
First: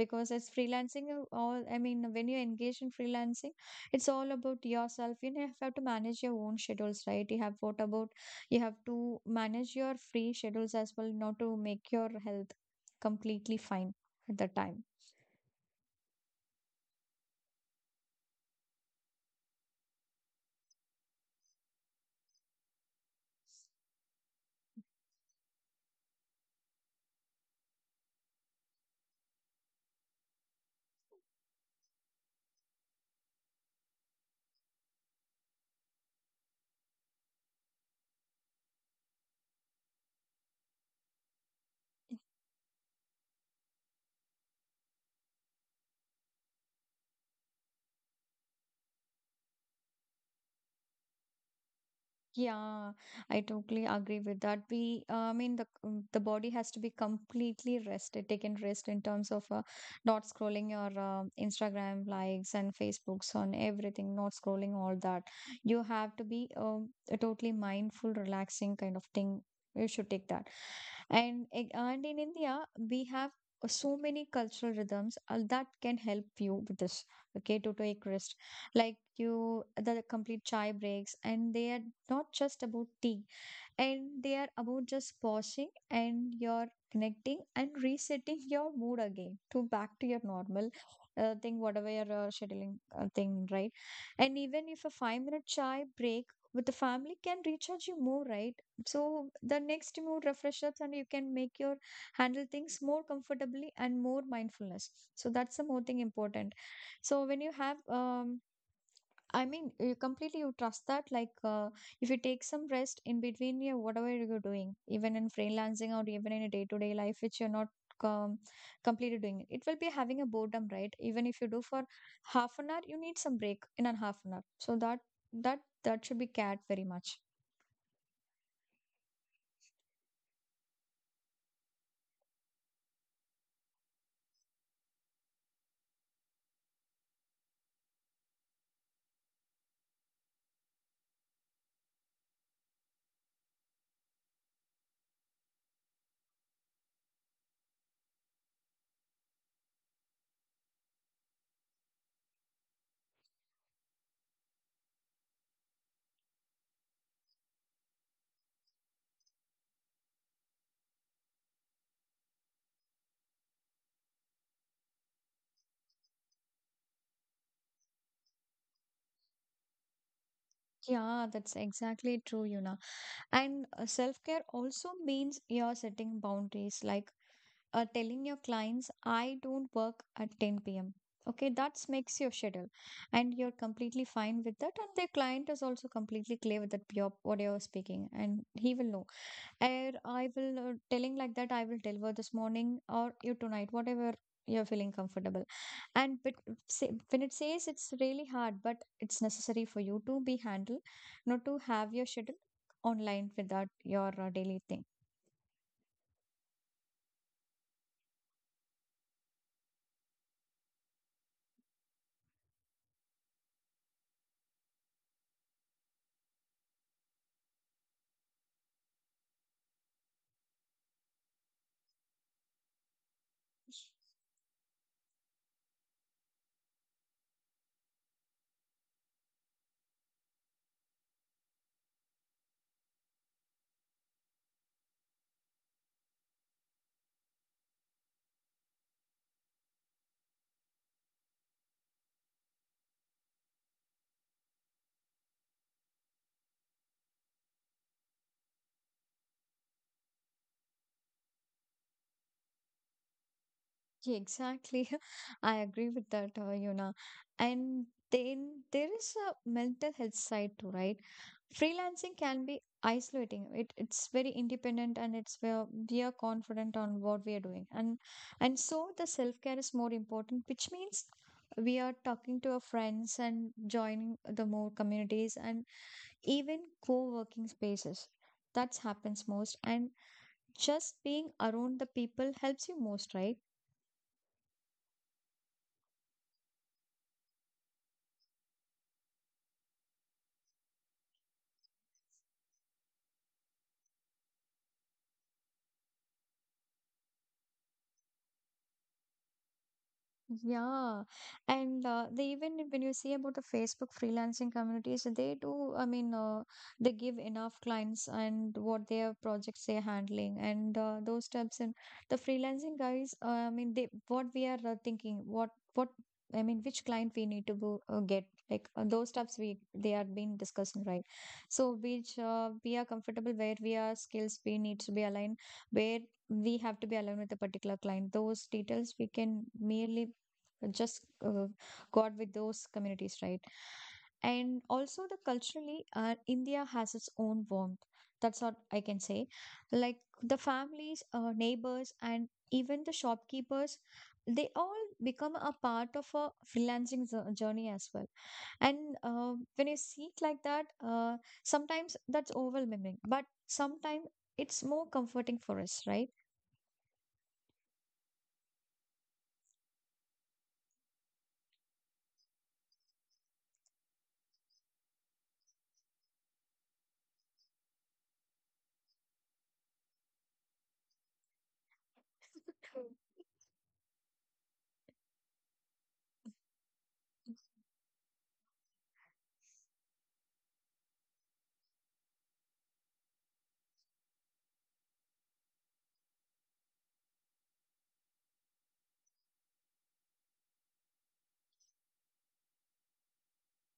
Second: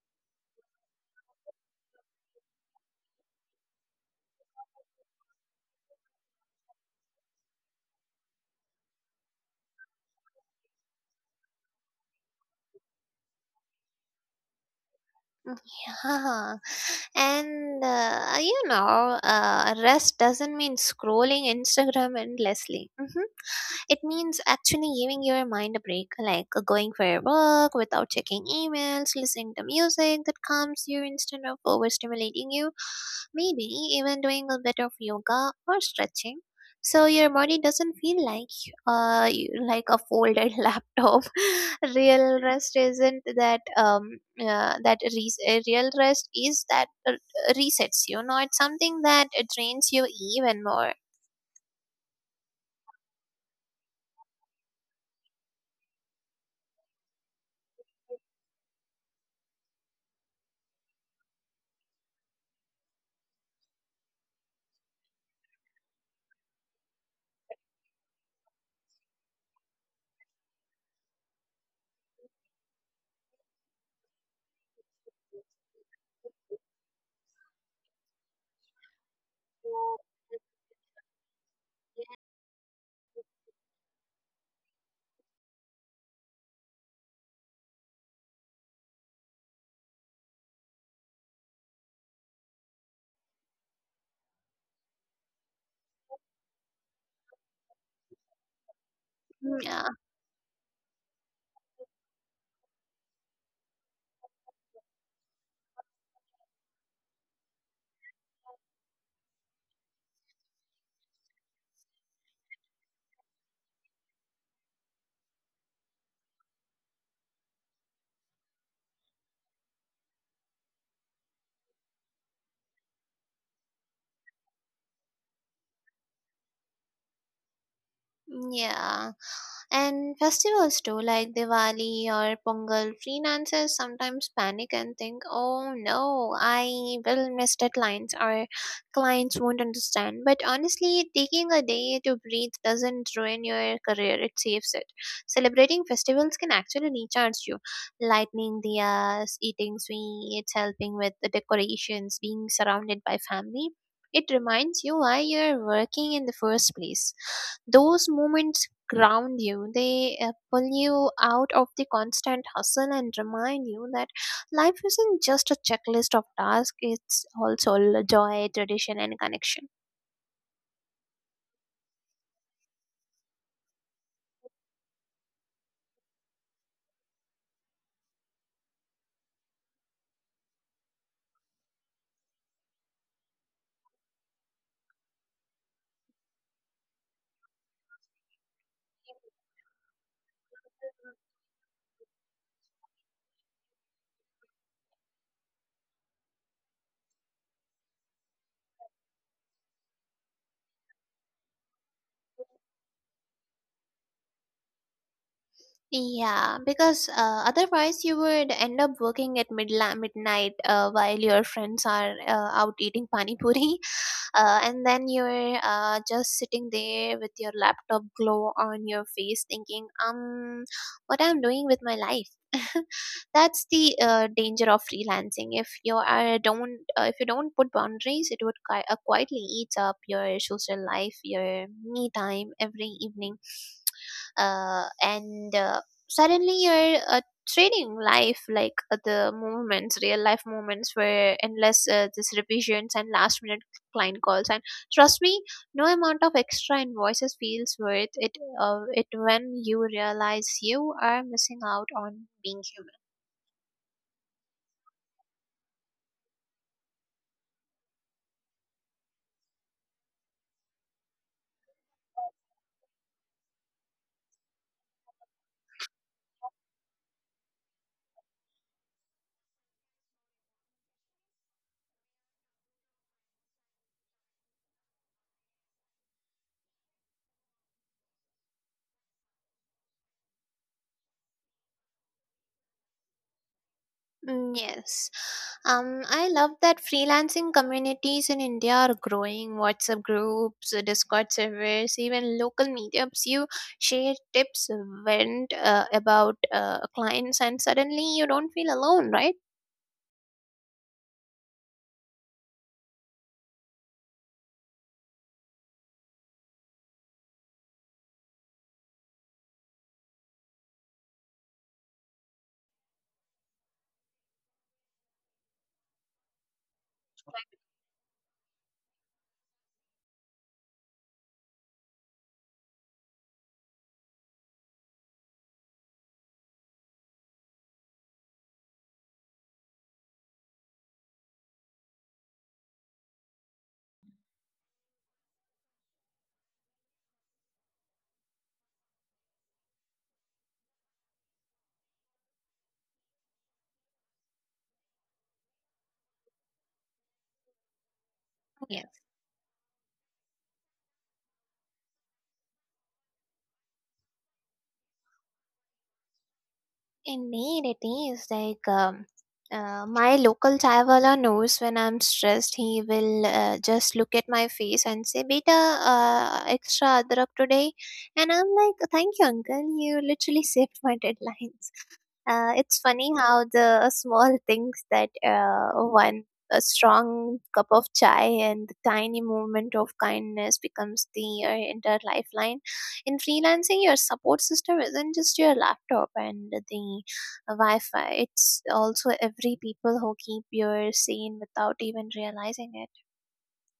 S1: Because it's freelancing, you all, I mean when you engage in freelancing, it's all about yourself, you know. You have to manage your own schedules, right? You have, what about, you have to manage your free schedules as well, not to make your health completely fine at the time.
S2: Yeah, and rest doesn't mean scrolling Instagram endlessly. It means actually giving your mind a break, like going for a walk without checking emails, listening to music that calms you instead of overstimulating you, maybe even doing a bit of yoga or stretching. So your body doesn't feel like like a folded laptop. Real rest isn't that Real rest is that resets you. Not something that drains you even more.
S1: Yeah, I totally agree with that. We, I mean, the body has to be completely rested, taken rest in terms of not scrolling your Instagram likes and Facebooks on everything, not scrolling all that. You have to be a totally mindful, relaxing kind of thing. You should take that. And and in India, we have so many cultural rhythms that can help you with this. Okay, to take rest, like you, the complete chai breaks, and they are not just about tea, and they are about just pausing, and you're connecting and resetting your mood again to back to your normal thing, whatever your scheduling thing, right? And even if a 5-minute minute chai break with the family can recharge you more, right? So the
S2: Mm. Yeah.
S1: next mood refresh ups, and you can make your handle things more comfortably and more mindfulness, so that's the more thing important. So when you have I mean, you completely you trust that. Like, if you take some rest in between, yeah, whatever you're doing, even in freelancing or even in a day to day life, which you're not um, completely doing, it will be having a boredom, right? Even if you do for half an hour, you need some break in a half an hour. So that that should be cared very much.
S2: Mm. Yeah. And festivals too, like Diwali or Pongal, freelancers sometimes panic and think, oh no, I will miss deadlines or clients won't understand. But honestly, taking a day to breathe doesn't ruin your career, it saves it. Celebrating festivals can actually recharge you. Lighting diyas, eating sweets, helping with the decorations, being surrounded by family. It reminds you why you're working in the first place. Those moments ground you. They pull you out of the constant hustle and remind you that life isn't just a checklist of tasks, it's also joy, tradition, and connection.
S1: Yeah, that's exactly true, Yuna. And self care also means you're setting boundaries, like telling your clients, I don't work at 10 p.m. Okay, that makes your schedule, and you're completely fine with that. And the client is also completely clear with that, your what you're speaking, and he will know, and I will telling like that I will deliver this morning or you tonight, whatever you're feeling comfortable. And but say, when it says it's really hard, but it's necessary for you to be handled, not to have your schedule online without your daily thing.
S2: Yeah, because otherwise you would end up working at midnight while your friends are out eating pani puri, and then you're just sitting there with your laptop glow on your face thinking, what I'm doing with my life. That's the danger of freelancing. If you are don't uh, if you don't put boundaries it would quietly eat up your social life, your me time every evening. And suddenly you're trading life, like the moments real life moments where endless, this revisions and last minute client calls, and trust me no amount of extra invoices feels worth it, it when you realize you are missing out on being human.
S1: Yeah, exactly. I agree with that, Yuna. And then there is a mental health side too, right? Freelancing can be isolating. It, it's very independent, and it's where we are confident on what we are doing. And so the self-care is more important, which means we are talking to our friends and joining the more communities and even co-working spaces. That happens most. And just being around the people helps you most, right?
S2: Mm. Yes. I love that freelancing communities in India are growing. WhatsApp groups, Discord servers, even local meetups. You share tips, vent about clients, and suddenly you don't feel alone, right?
S1: Yeah, and they, even when you see about the Facebook freelancing communities, they do. I mean, they give enough clients and what their projects they're handling and those types. And the freelancing guys, I mean, they what we are thinking, what I mean, which client we need to go get, like those stuffs we they are being discussing, right. So which we are comfortable where we are skills we need to be aligned where we have to be aligned with a particular client. Those details we can merely just got with those communities, right? And also the culturally, India has its own warmth. That's what I can say. Like the families, neighbors, and even the shopkeepers, they all become a part of a freelancing journey as well. And when you see it like that, sometimes that's overwhelming, but sometimes it's more comforting for us, right?
S2: Indeed, it is. Like my local chai wala knows when I'm stressed, he will just look at my face and say, "Beta, extra adrak today," and I'm like, "Thank you, uncle. You literally saved my deadline." It's funny how the small things, that one a strong cup of chai and the tiny movement of kindness becomes the entire lifeline. In freelancing, your support system isn't just your laptop and the Wi-Fi. It's also every people who keep you sane without even realizing it.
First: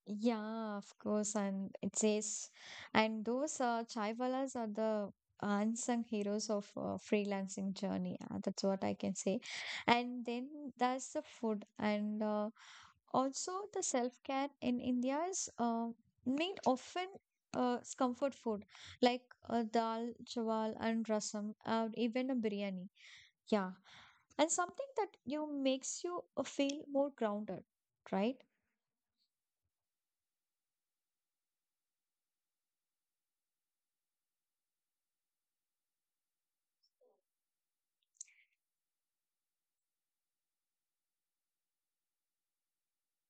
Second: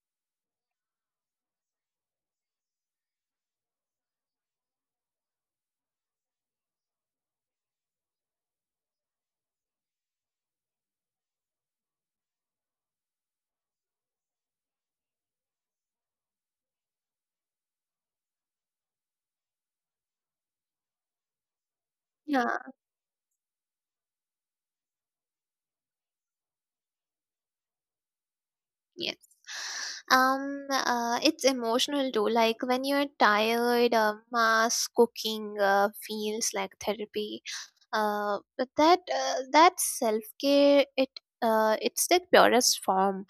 S1: Yeah, of course. And it says, and those chaiwalas are the unsung heroes of freelancing journey. That's what I can say. And then there's the food, and also the self-care in India is made often comfort food like dal, chawal, and rasam, even a
S2: Yeah.
S1: biryani. Yeah, and something that makes you feel more grounded, right?
S2: Yes. It's emotional too. Like when you're tired, mass cooking feels like therapy. But that self care, it's the purest form.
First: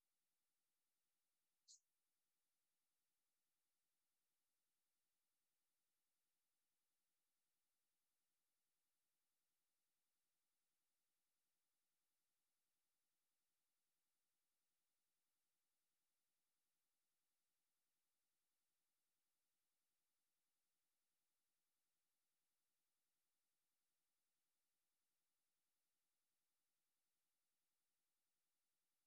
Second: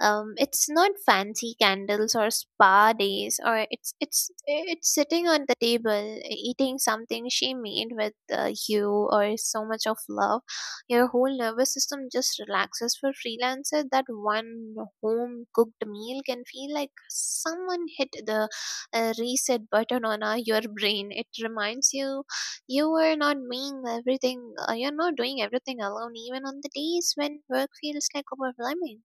S2: It's not fancy candles or spa days, or it's sitting on the table eating something she made with, you or so much of love, your whole nervous system just relaxes. For freelancer, that one home cooked meal can feel like someone hit the reset button on your brain. It reminds you you are not doing everything. You're not doing everything alone, even on the days when work feels like overwhelming.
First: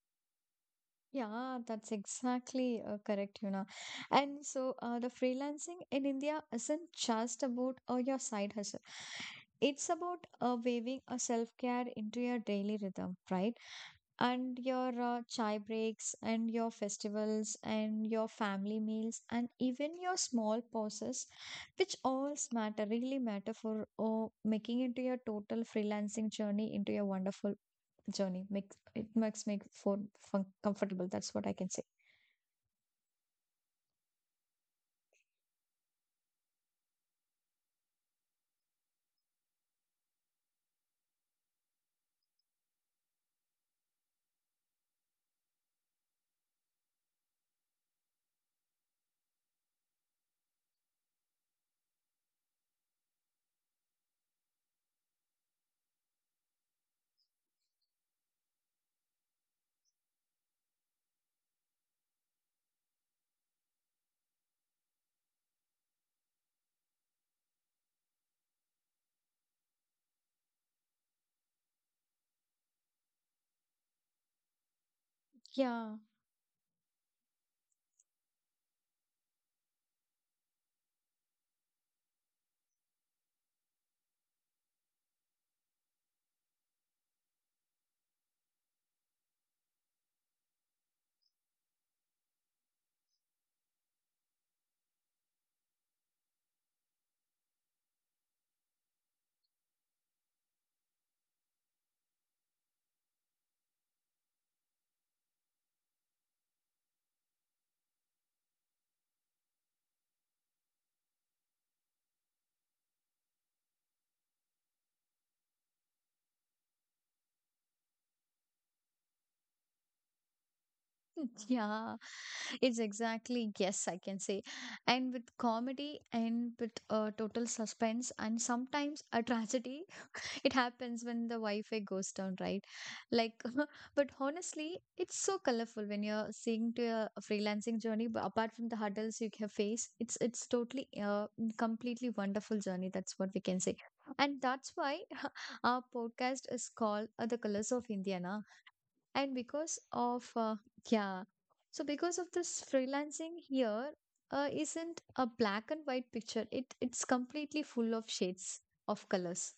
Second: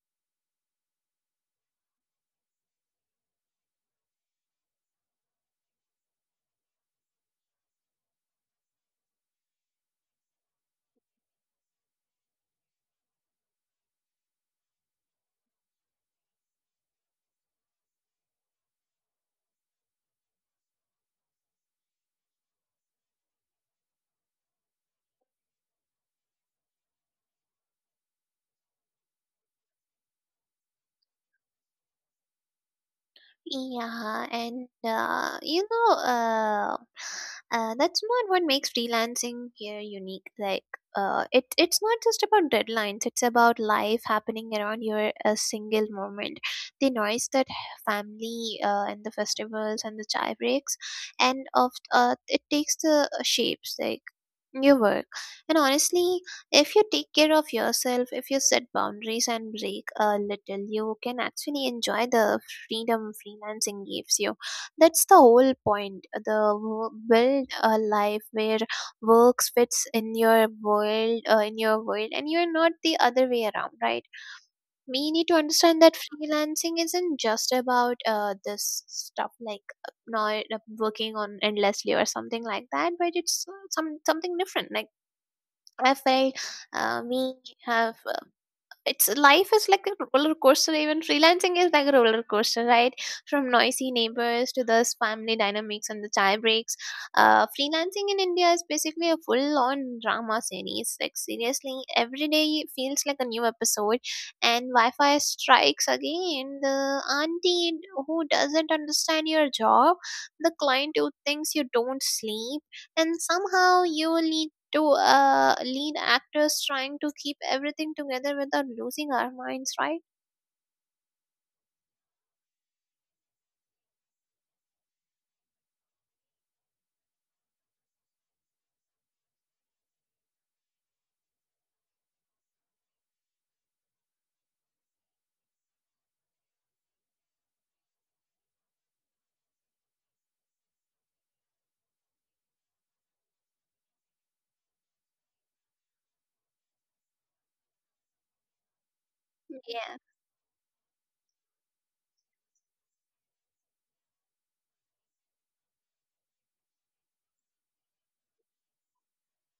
S1: Yeah, that's exactly correct, Yuna. And so the freelancing in India isn't just about your side hustle. It's about weaving a self-care into your daily rhythm, right? And your chai breaks and your festivals and your family meals and even your small pauses, which all matter, really matter for making into your total freelancing journey into your wonderful journey. Makes it makes make for fun comfortable. That's what I can say.
S2: Yeah, and that's not what makes freelancing here unique. Like, it's not just about deadlines. It's about life happening around your a single moment. The noise, that family, and the festivals and the chai breaks, and of it takes the shapes like your work. And honestly, if you take care of yourself, if you set boundaries and break a little, you can actually enjoy the freedom freelancing gives you. That's the whole point. Build a life where work fits in your world, and you're not the other way around, right? We need to understand that
S1: Yeah,
S2: freelancing isn't just about this stuff, like not working on endlessly or something like that, but it's something different. Like I felt we have it's life is like a roller coaster. Even freelancing is like a roller coaster, right? From noisy neighbors to the family dynamics and the chai breaks. Freelancing in India is basically a full-on drama series. Like seriously, every day feels like a new episode. And Wi-Fi strikes again. The auntie who doesn't understand your job, the client who thinks you don't sleep, and somehow you will need to lead actors trying to keep everything together without losing our minds, right?
S1: yeah, it's exactly yes, I can say. And with comedy and with total suspense and sometimes a tragedy, it happens when the Wi-Fi goes down, right? Like, but honestly, it's so colorful when you're seeing to your freelancing journey. But apart from the hurdles you can face, it's totally completely wonderful journey. That's what we can say, and that's why our podcast is called "The Colors of India." Na? And because
S2: Yeah.
S1: of yeah, so because of this freelancing here isn't a black and white picture. It's completely full of shades of colors.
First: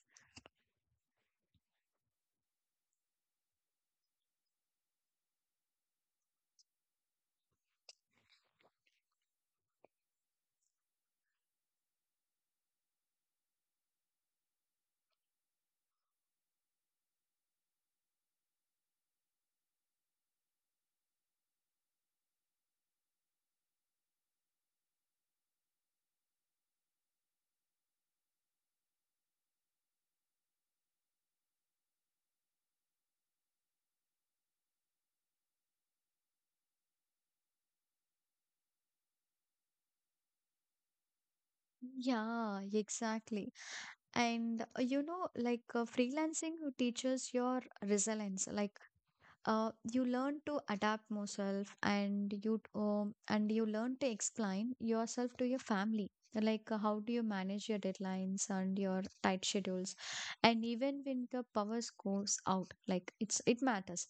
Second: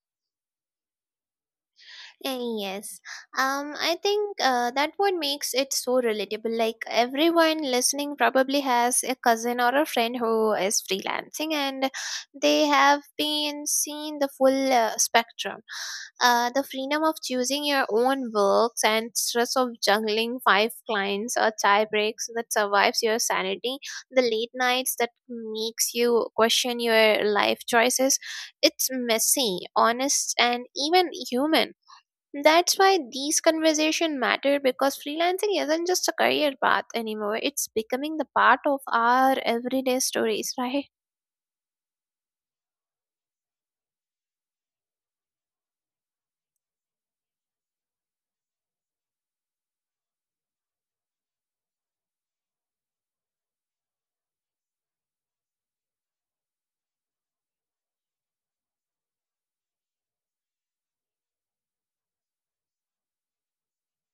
S2: Eh, yes. I think that what makes it so relatable. Like everyone listening probably has a cousin or a friend who is freelancing and they have been seeing the full spectrum. The freedom of choosing your own works and stress of juggling five clients or tie breaks that survives your sanity, the late nights that makes you question your life choices. It's messy, honest, and even human. That's why these conversations matter, because freelancing isn't just a career path anymore. It's becoming the part of our everyday stories, right?
S1: Yeah, exactly. And you know like freelancing teaches your resilience. Like you learn to adapt yourself, and you learn to explain yourself to your family, like how do you manage your deadlines and your tight schedules, and even when the powers goes out. Like it matters.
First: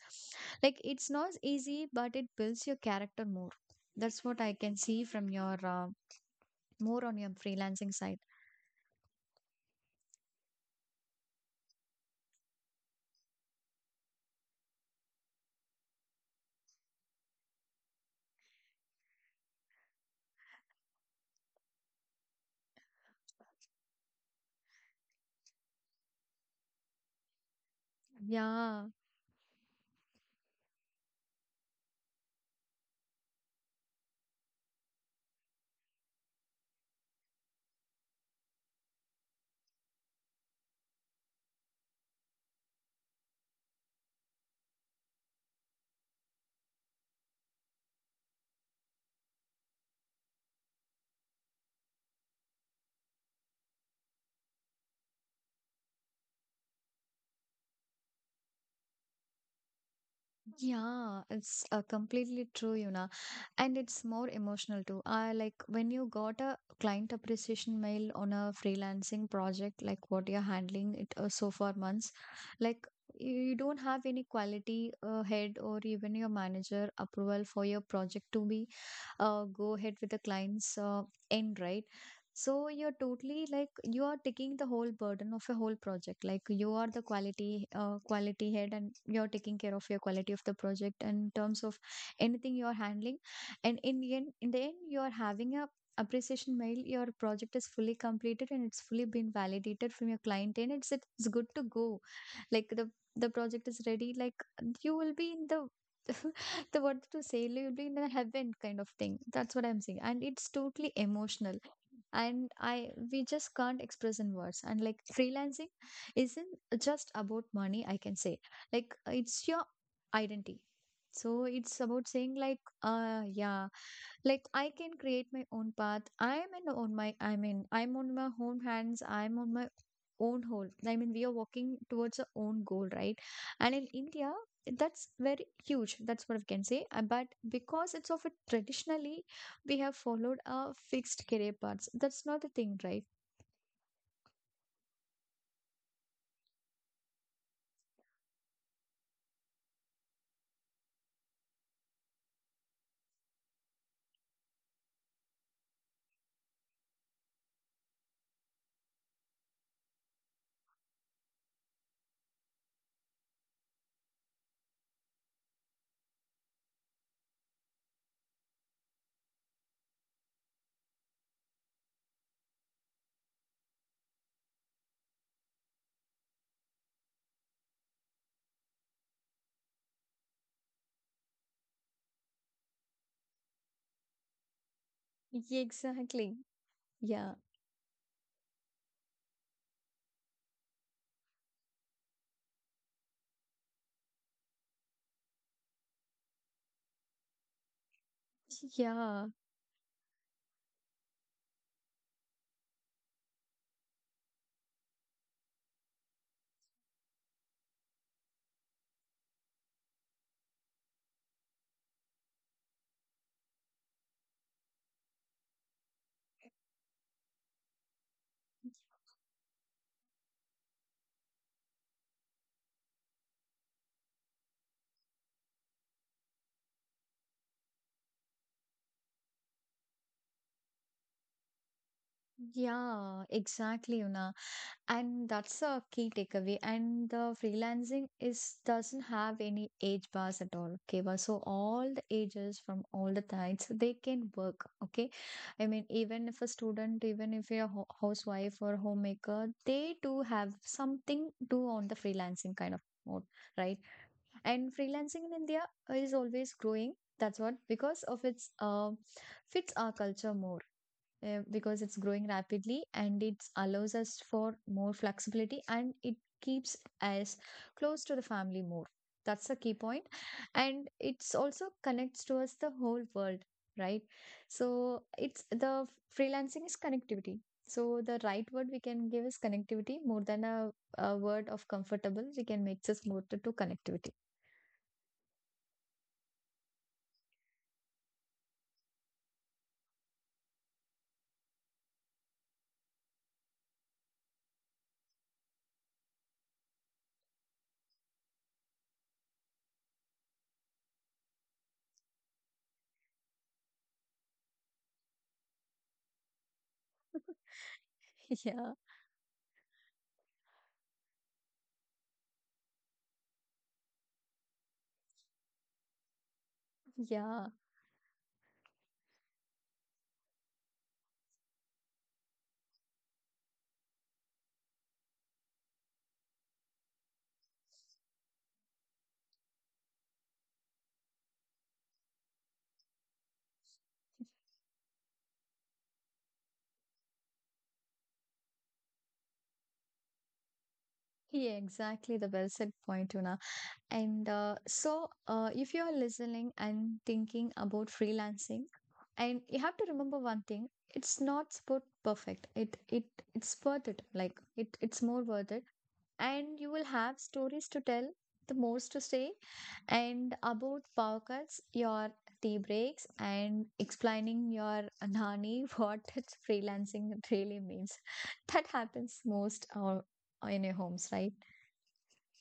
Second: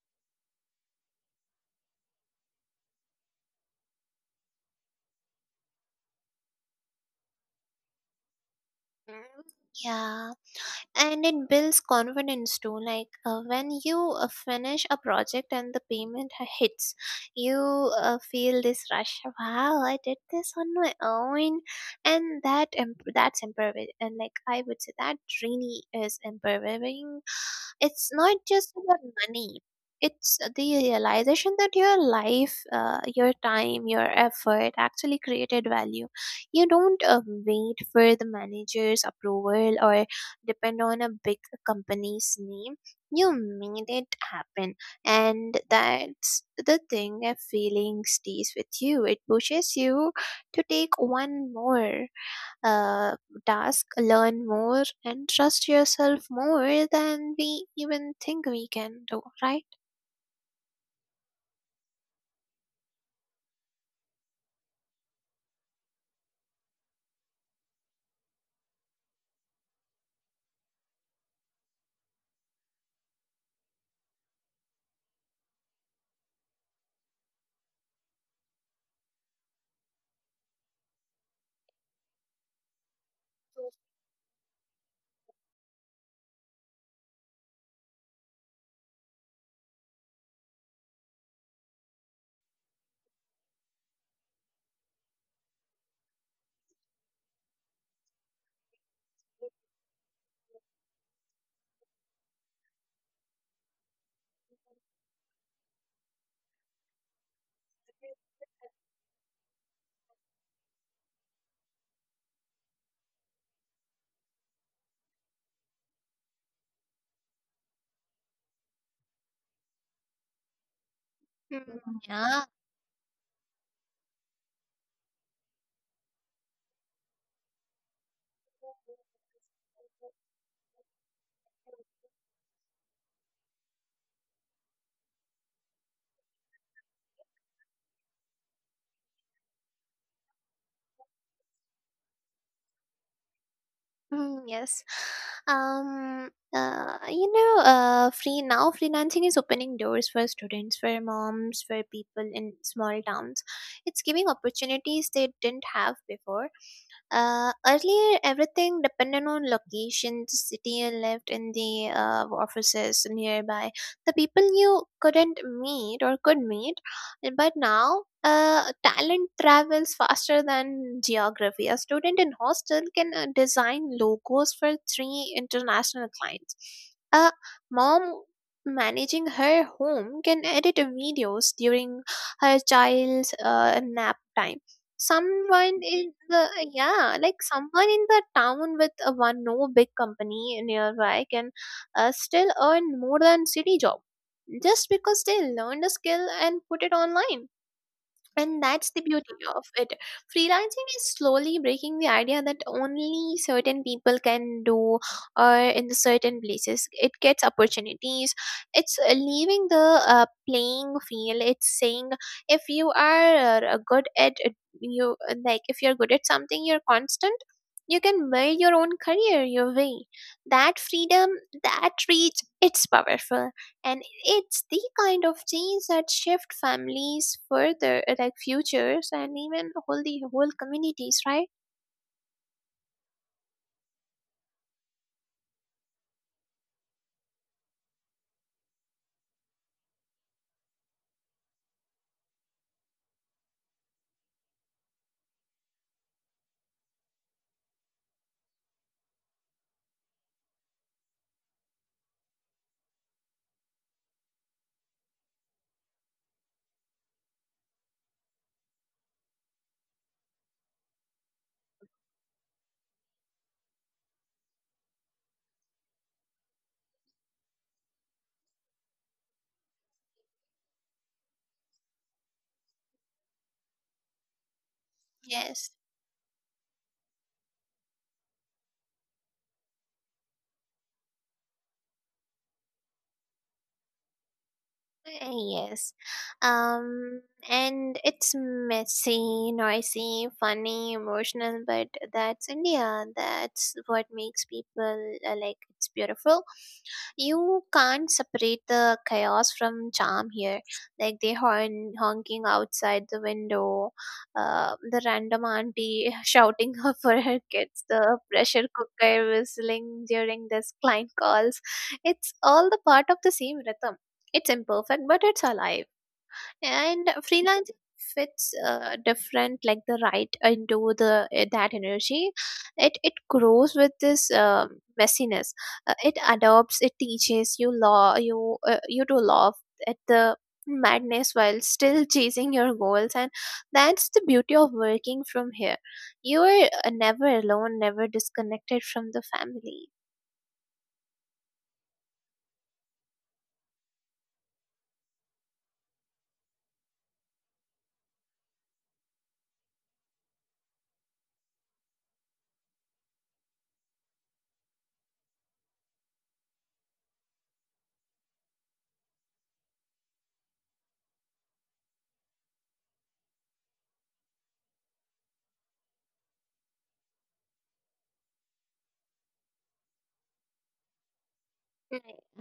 S1: Like it's not easy, but it builds your character more. That's what I can see from your more on your freelancing side.
S2: Mm. Yeah, and it builds confidence too, like when you finish a project and the payment hits, you feel this rush. Wow, I did this on my own, and that's empowering. And like I would say that really is empowering. It's not just
S1: Yeah.
S2: about money, it's the realization that your life, your time, your effort actually created value. You don't wait for the manager's approval or depend on a big company's name, you made it happen. And that's the thing, a feeling stays with you. It pushes you to take one more uh, task, learn more, and trust yourself more than we even think we can do, right?
S1: Yeah, it's completely true, you know. And it's more emotional too. Like when you got a client appreciation mail on a freelancing project, like what you're handling it so far months, like you don't have any quality head or even your manager approval for your project to be go ahead with the client's end, right? So you're totally like you are taking the whole burden of a whole project. Like you are the quality quality head, and you're taking care of your quality of the project in terms of anything you're handling. And in the end, you're having a appreciation mail, your project is fully completed, and it's fully been validated from your client, and it's good to go. Like the project is ready. Like you will be in the, the word to say, you'll be in the heaven kind of thing. That's what I'm saying, and it's totally emotional. And I we just can't express in words. And like freelancing isn't just about money, I can say. Like it's your identity. So it's about saying like yeah, like I can create my own path. I mean, I'm on my own hands, I'm on my own whole, I mean, we are walking towards our own goal, right? And in India, that's very huge. That's what I can say. But because it's of a traditionally we have followed a fixed career paths, that's not the thing, right?
S2: Mm, yes. Free Now freelancing is opening doors for students, for moms, for people in small towns. It's giving opportunities they didn't have before. Earlier, everything depended on location, the city you lived in, the offices nearby, the people you couldn't meet or could meet. And But now, talent travels faster than geography. A student in hostel can design logos for three international clients. A mom managing her home can edit videos during her child's nap time. Someone in
S1: Exactly.
S2: the yeah,
S1: Yeah,
S2: like someone in the town with a one no big company nearby can still earn more than city job just because they learned a skill and put it online. And that's the
S1: yeah,
S2: beauty of it. Freelancing is slowly breaking the idea that only certain people can do or in the certain places. It gets opportunities. It's leaving the playing field. It's saying if you are good at it, you like if you're good at something, you're constant. You can build your own career your way. That freedom, that reach, it's powerful and it's the kind of change that shift families further like futures and even whole the whole communities, right?
S1: yeah, exactly, Una. And that's a key takeaway. And the freelancing is doesn't have any age bars at all, okay? But so all the ages from all the types, they can work, okay? I mean, even if a student, even if you're a housewife or homemaker, they do have something do on the freelancing kind of mode, right? And freelancing in India is always growing. That's what because of its fits our culture more. Because it's growing rapidly, and it allows us for more flexibility, and it keeps us close to the family more. That's the key point. And it's also connects to us the whole world, right? So it's
S2: Yes.
S1: the freelancing is connectivity. So the right word we can give is connectivity more than a word of comfortable. We can make this more to connectivity.
S2: Uh, Yes. Um, and it's messy, noisy, funny, emotional, but that's India. That's what makes people like it's beautiful. You can't separate the chaos from charm here. Like they horn honking outside the window, the random auntie shouting for her kids, the pressure
S1: yeah,
S2: cooker whistling during this client calls. It's all the part of the same rhythm. It's imperfect, but it's alive. And
S1: yeah,
S2: freelancing fits different, like the right into the that energy. It grows with this messiness. It adopts. It teaches you law. You to love at the madness while still chasing your goals, and that's the beauty of working from here. You are never alone, never disconnected from the family.
S1: yeah, exactly the well said point, Una. And so, if you are listening and thinking about freelancing, and you have to remember one thing: it's not sport perfect. It it's worth it. Like it's more worth it. And you will have stories to tell, the most to say, and about power cuts, your tea breaks, and explaining your nani what it's freelancing really means. That happens most in your homes, right?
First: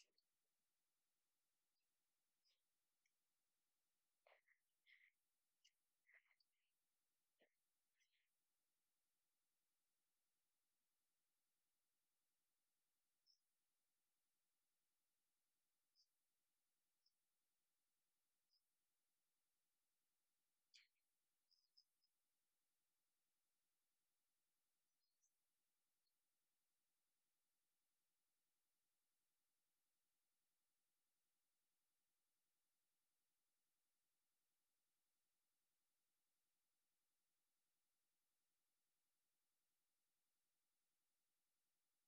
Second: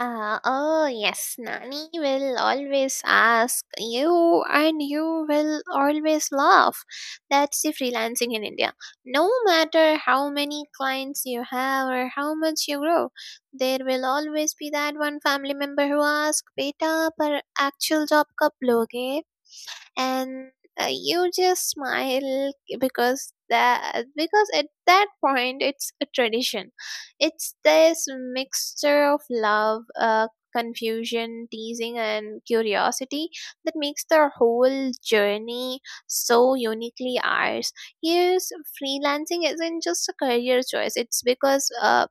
S2: Oh yes, Nani will always ask you, and you will always laugh. That's the freelancing in India. No matter how many clients you have or how much you grow, there will always be that one family member who asks, "Beta, पर actual job कब लोगे?" And you just smile because that because at that point it's a tradition. It's this mixture of love, confusion, teasing, and curiosity that makes the whole journey so uniquely ours. Here's, freelancing isn't just a career choice. It's because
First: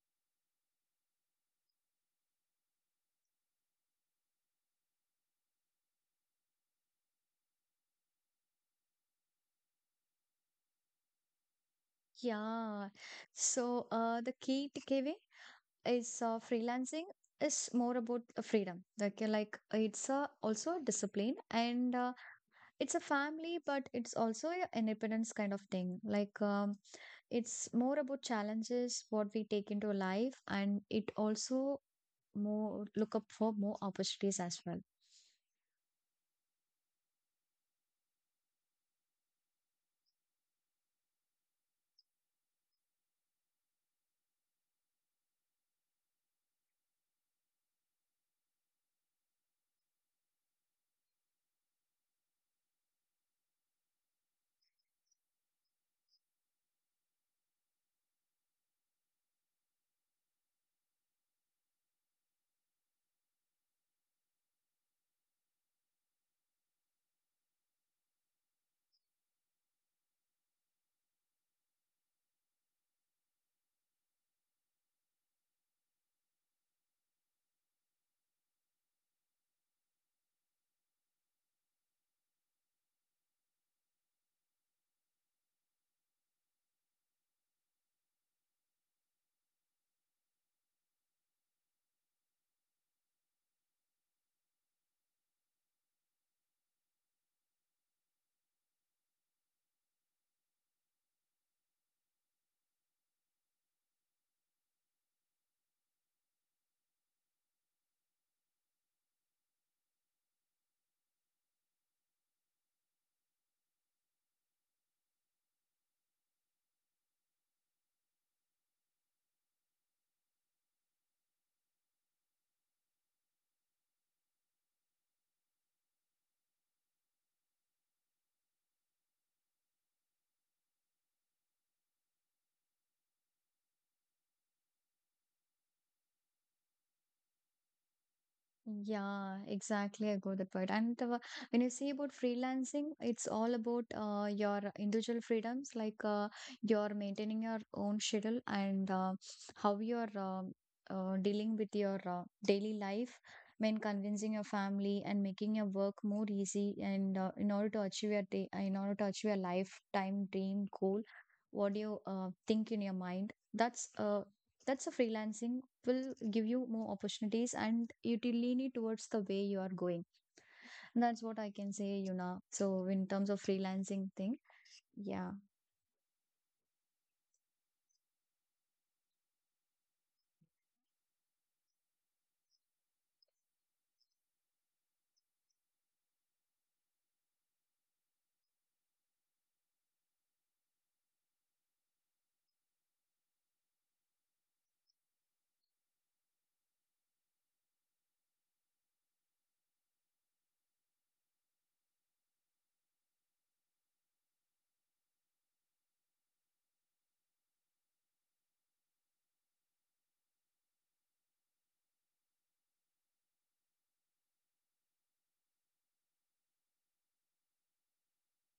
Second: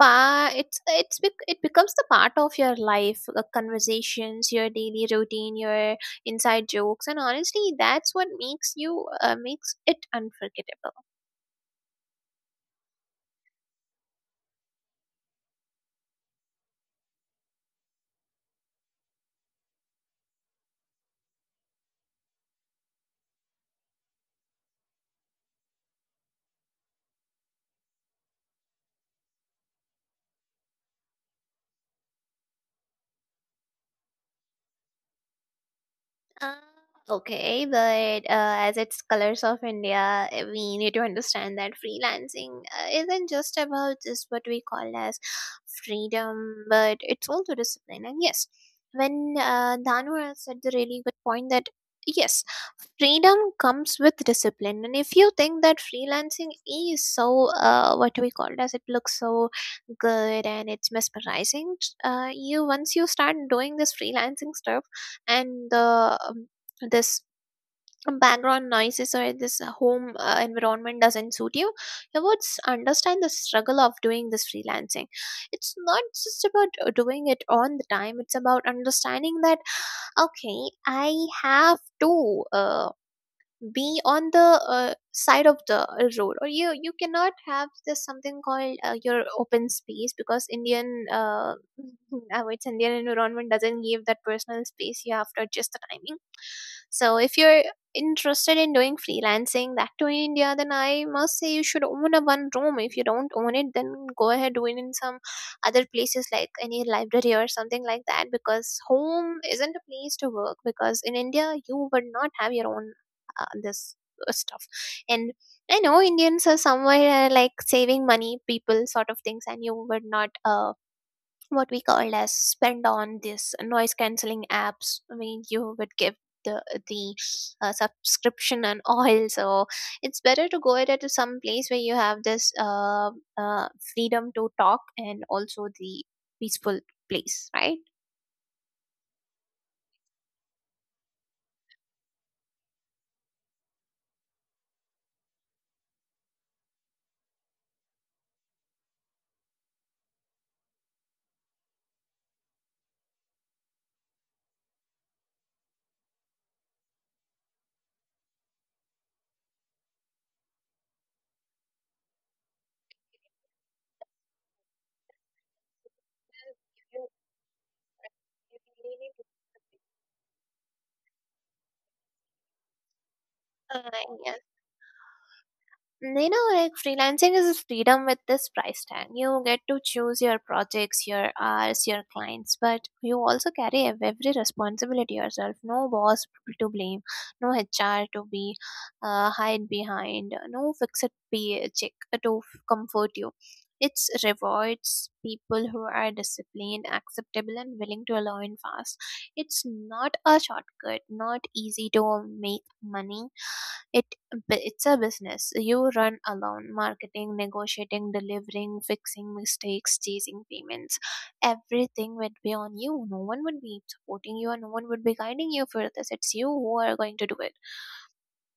S2: Pa, it's bec- it becomes the part of your life, the conversations, your daily routine, your inside jokes, and honestly, that's what makes it unforgettable.
S1: Yeah. So the key takeaway is freelancing is more about freedom. Like, it's also a discipline, and it's a family, but it's also an independence kind of thing. Like it's more about challenges, what we take into life, and it also more look up for more opportunities as well.
S2: Uh, okay, but as it's Colors of India, we need to understand that freelancing isn't just about this what we call as freedom, but it's also discipline. And yes, when Dhanwar said the really good point that yes, freedom comes with discipline. And if you think that freelancing is so what we call as it looks so good and it's mesmerizing, you once you start doing this freelancing stuff and the this background noises or this home environment doesn't suit you, you would understand the struggle of doing this freelancing. It's not just about doing it on the time. It's about understanding that okay, I have to be on the side of the road, or you cannot have this something called your open space, because indian our it's indian environment doesn't give that personal space. You have to adjust the timing. So if you're interested in doing freelancing, that to in India, then I must say you should own a one room. If you don't own it, then go ahead, do it in some other places like any library or something like that, because home isn't a place to work, because in India you would not have your own this stuff. And I know indians are somewhere like saving money people sort of things, and you would not what we call as spend on this noise cancelling apps. I mean, you would give the the subscription and all. So it's better to go ahead to some place where you have this uh, freedom to talk, and also the peaceful place, right?
S1: Yeah, exactly. I got the point. And the, when you see about freelancing, it's all about your individual freedoms, like you're maintaining your own schedule, and how you're dealing with your daily life, when convincing your family and making your work more easy, and in order to achieve your day, in order to achieve your lifetime dream goal, what do you think in your mind? That's a freelancing will give you more opportunities, and it will lean it towards the way you are going. And that's what I can say, you know. So in terms of freelancing thing,
S2: uh,
S1: yeah,
S2: you know, like freelancing is a freedom with this price tag. You get to choose your projects, your hours, your clients, but you also carry every responsibility yourself. No boss to blame, no HR to be hide behind, no fixed pay check to comfort you. It rewards people who are disciplined, acceptable, and willing to learn fast. It's not a shortcut, not easy to make money. It it's a business you run alone, marketing, negotiating, delivering, fixing mistakes, chasing payments. Everything would be on you. No one would be supporting you, and no one would be guiding you for this. It's you who are going to do it.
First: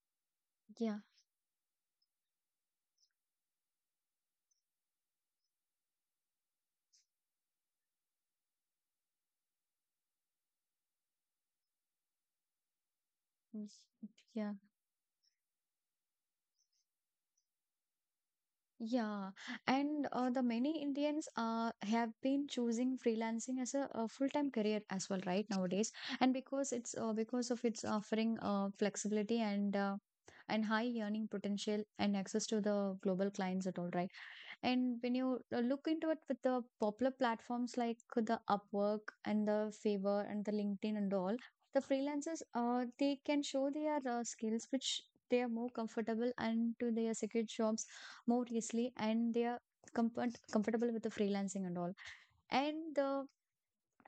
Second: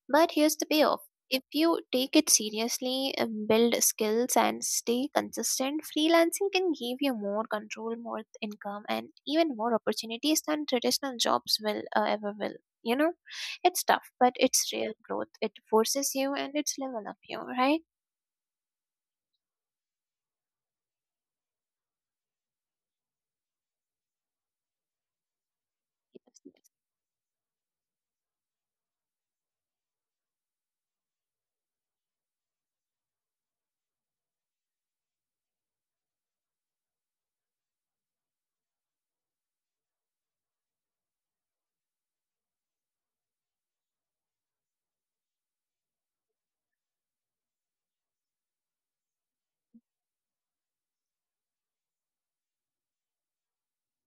S2: But here's the payoff.
S1: yeah.
S2: If you take it seriously, build skills, and stay consistent, freelancing can give you more control, more income, and even more opportunities than traditional jobs will ever will. You know,
S1: Yes,
S2: it's tough, but
S1: yeah,
S2: it's real growth. It forces you, and it's level up you, right?
S1: yeah, and the many Indians have been choosing freelancing as a full-time career as well, right nowadays. And
S2: Yes, yes.
S1: because it's because of its offering flexibility and high earning potential and access to the global clients at all, right? And when you look into it with the popular platforms like the Upwork and the Fiverr and the LinkedIn and all, the freelancers they can show their skills which they are more comfortable and to their secure jobs more easily, and they are comfortable with the freelancing and all. And the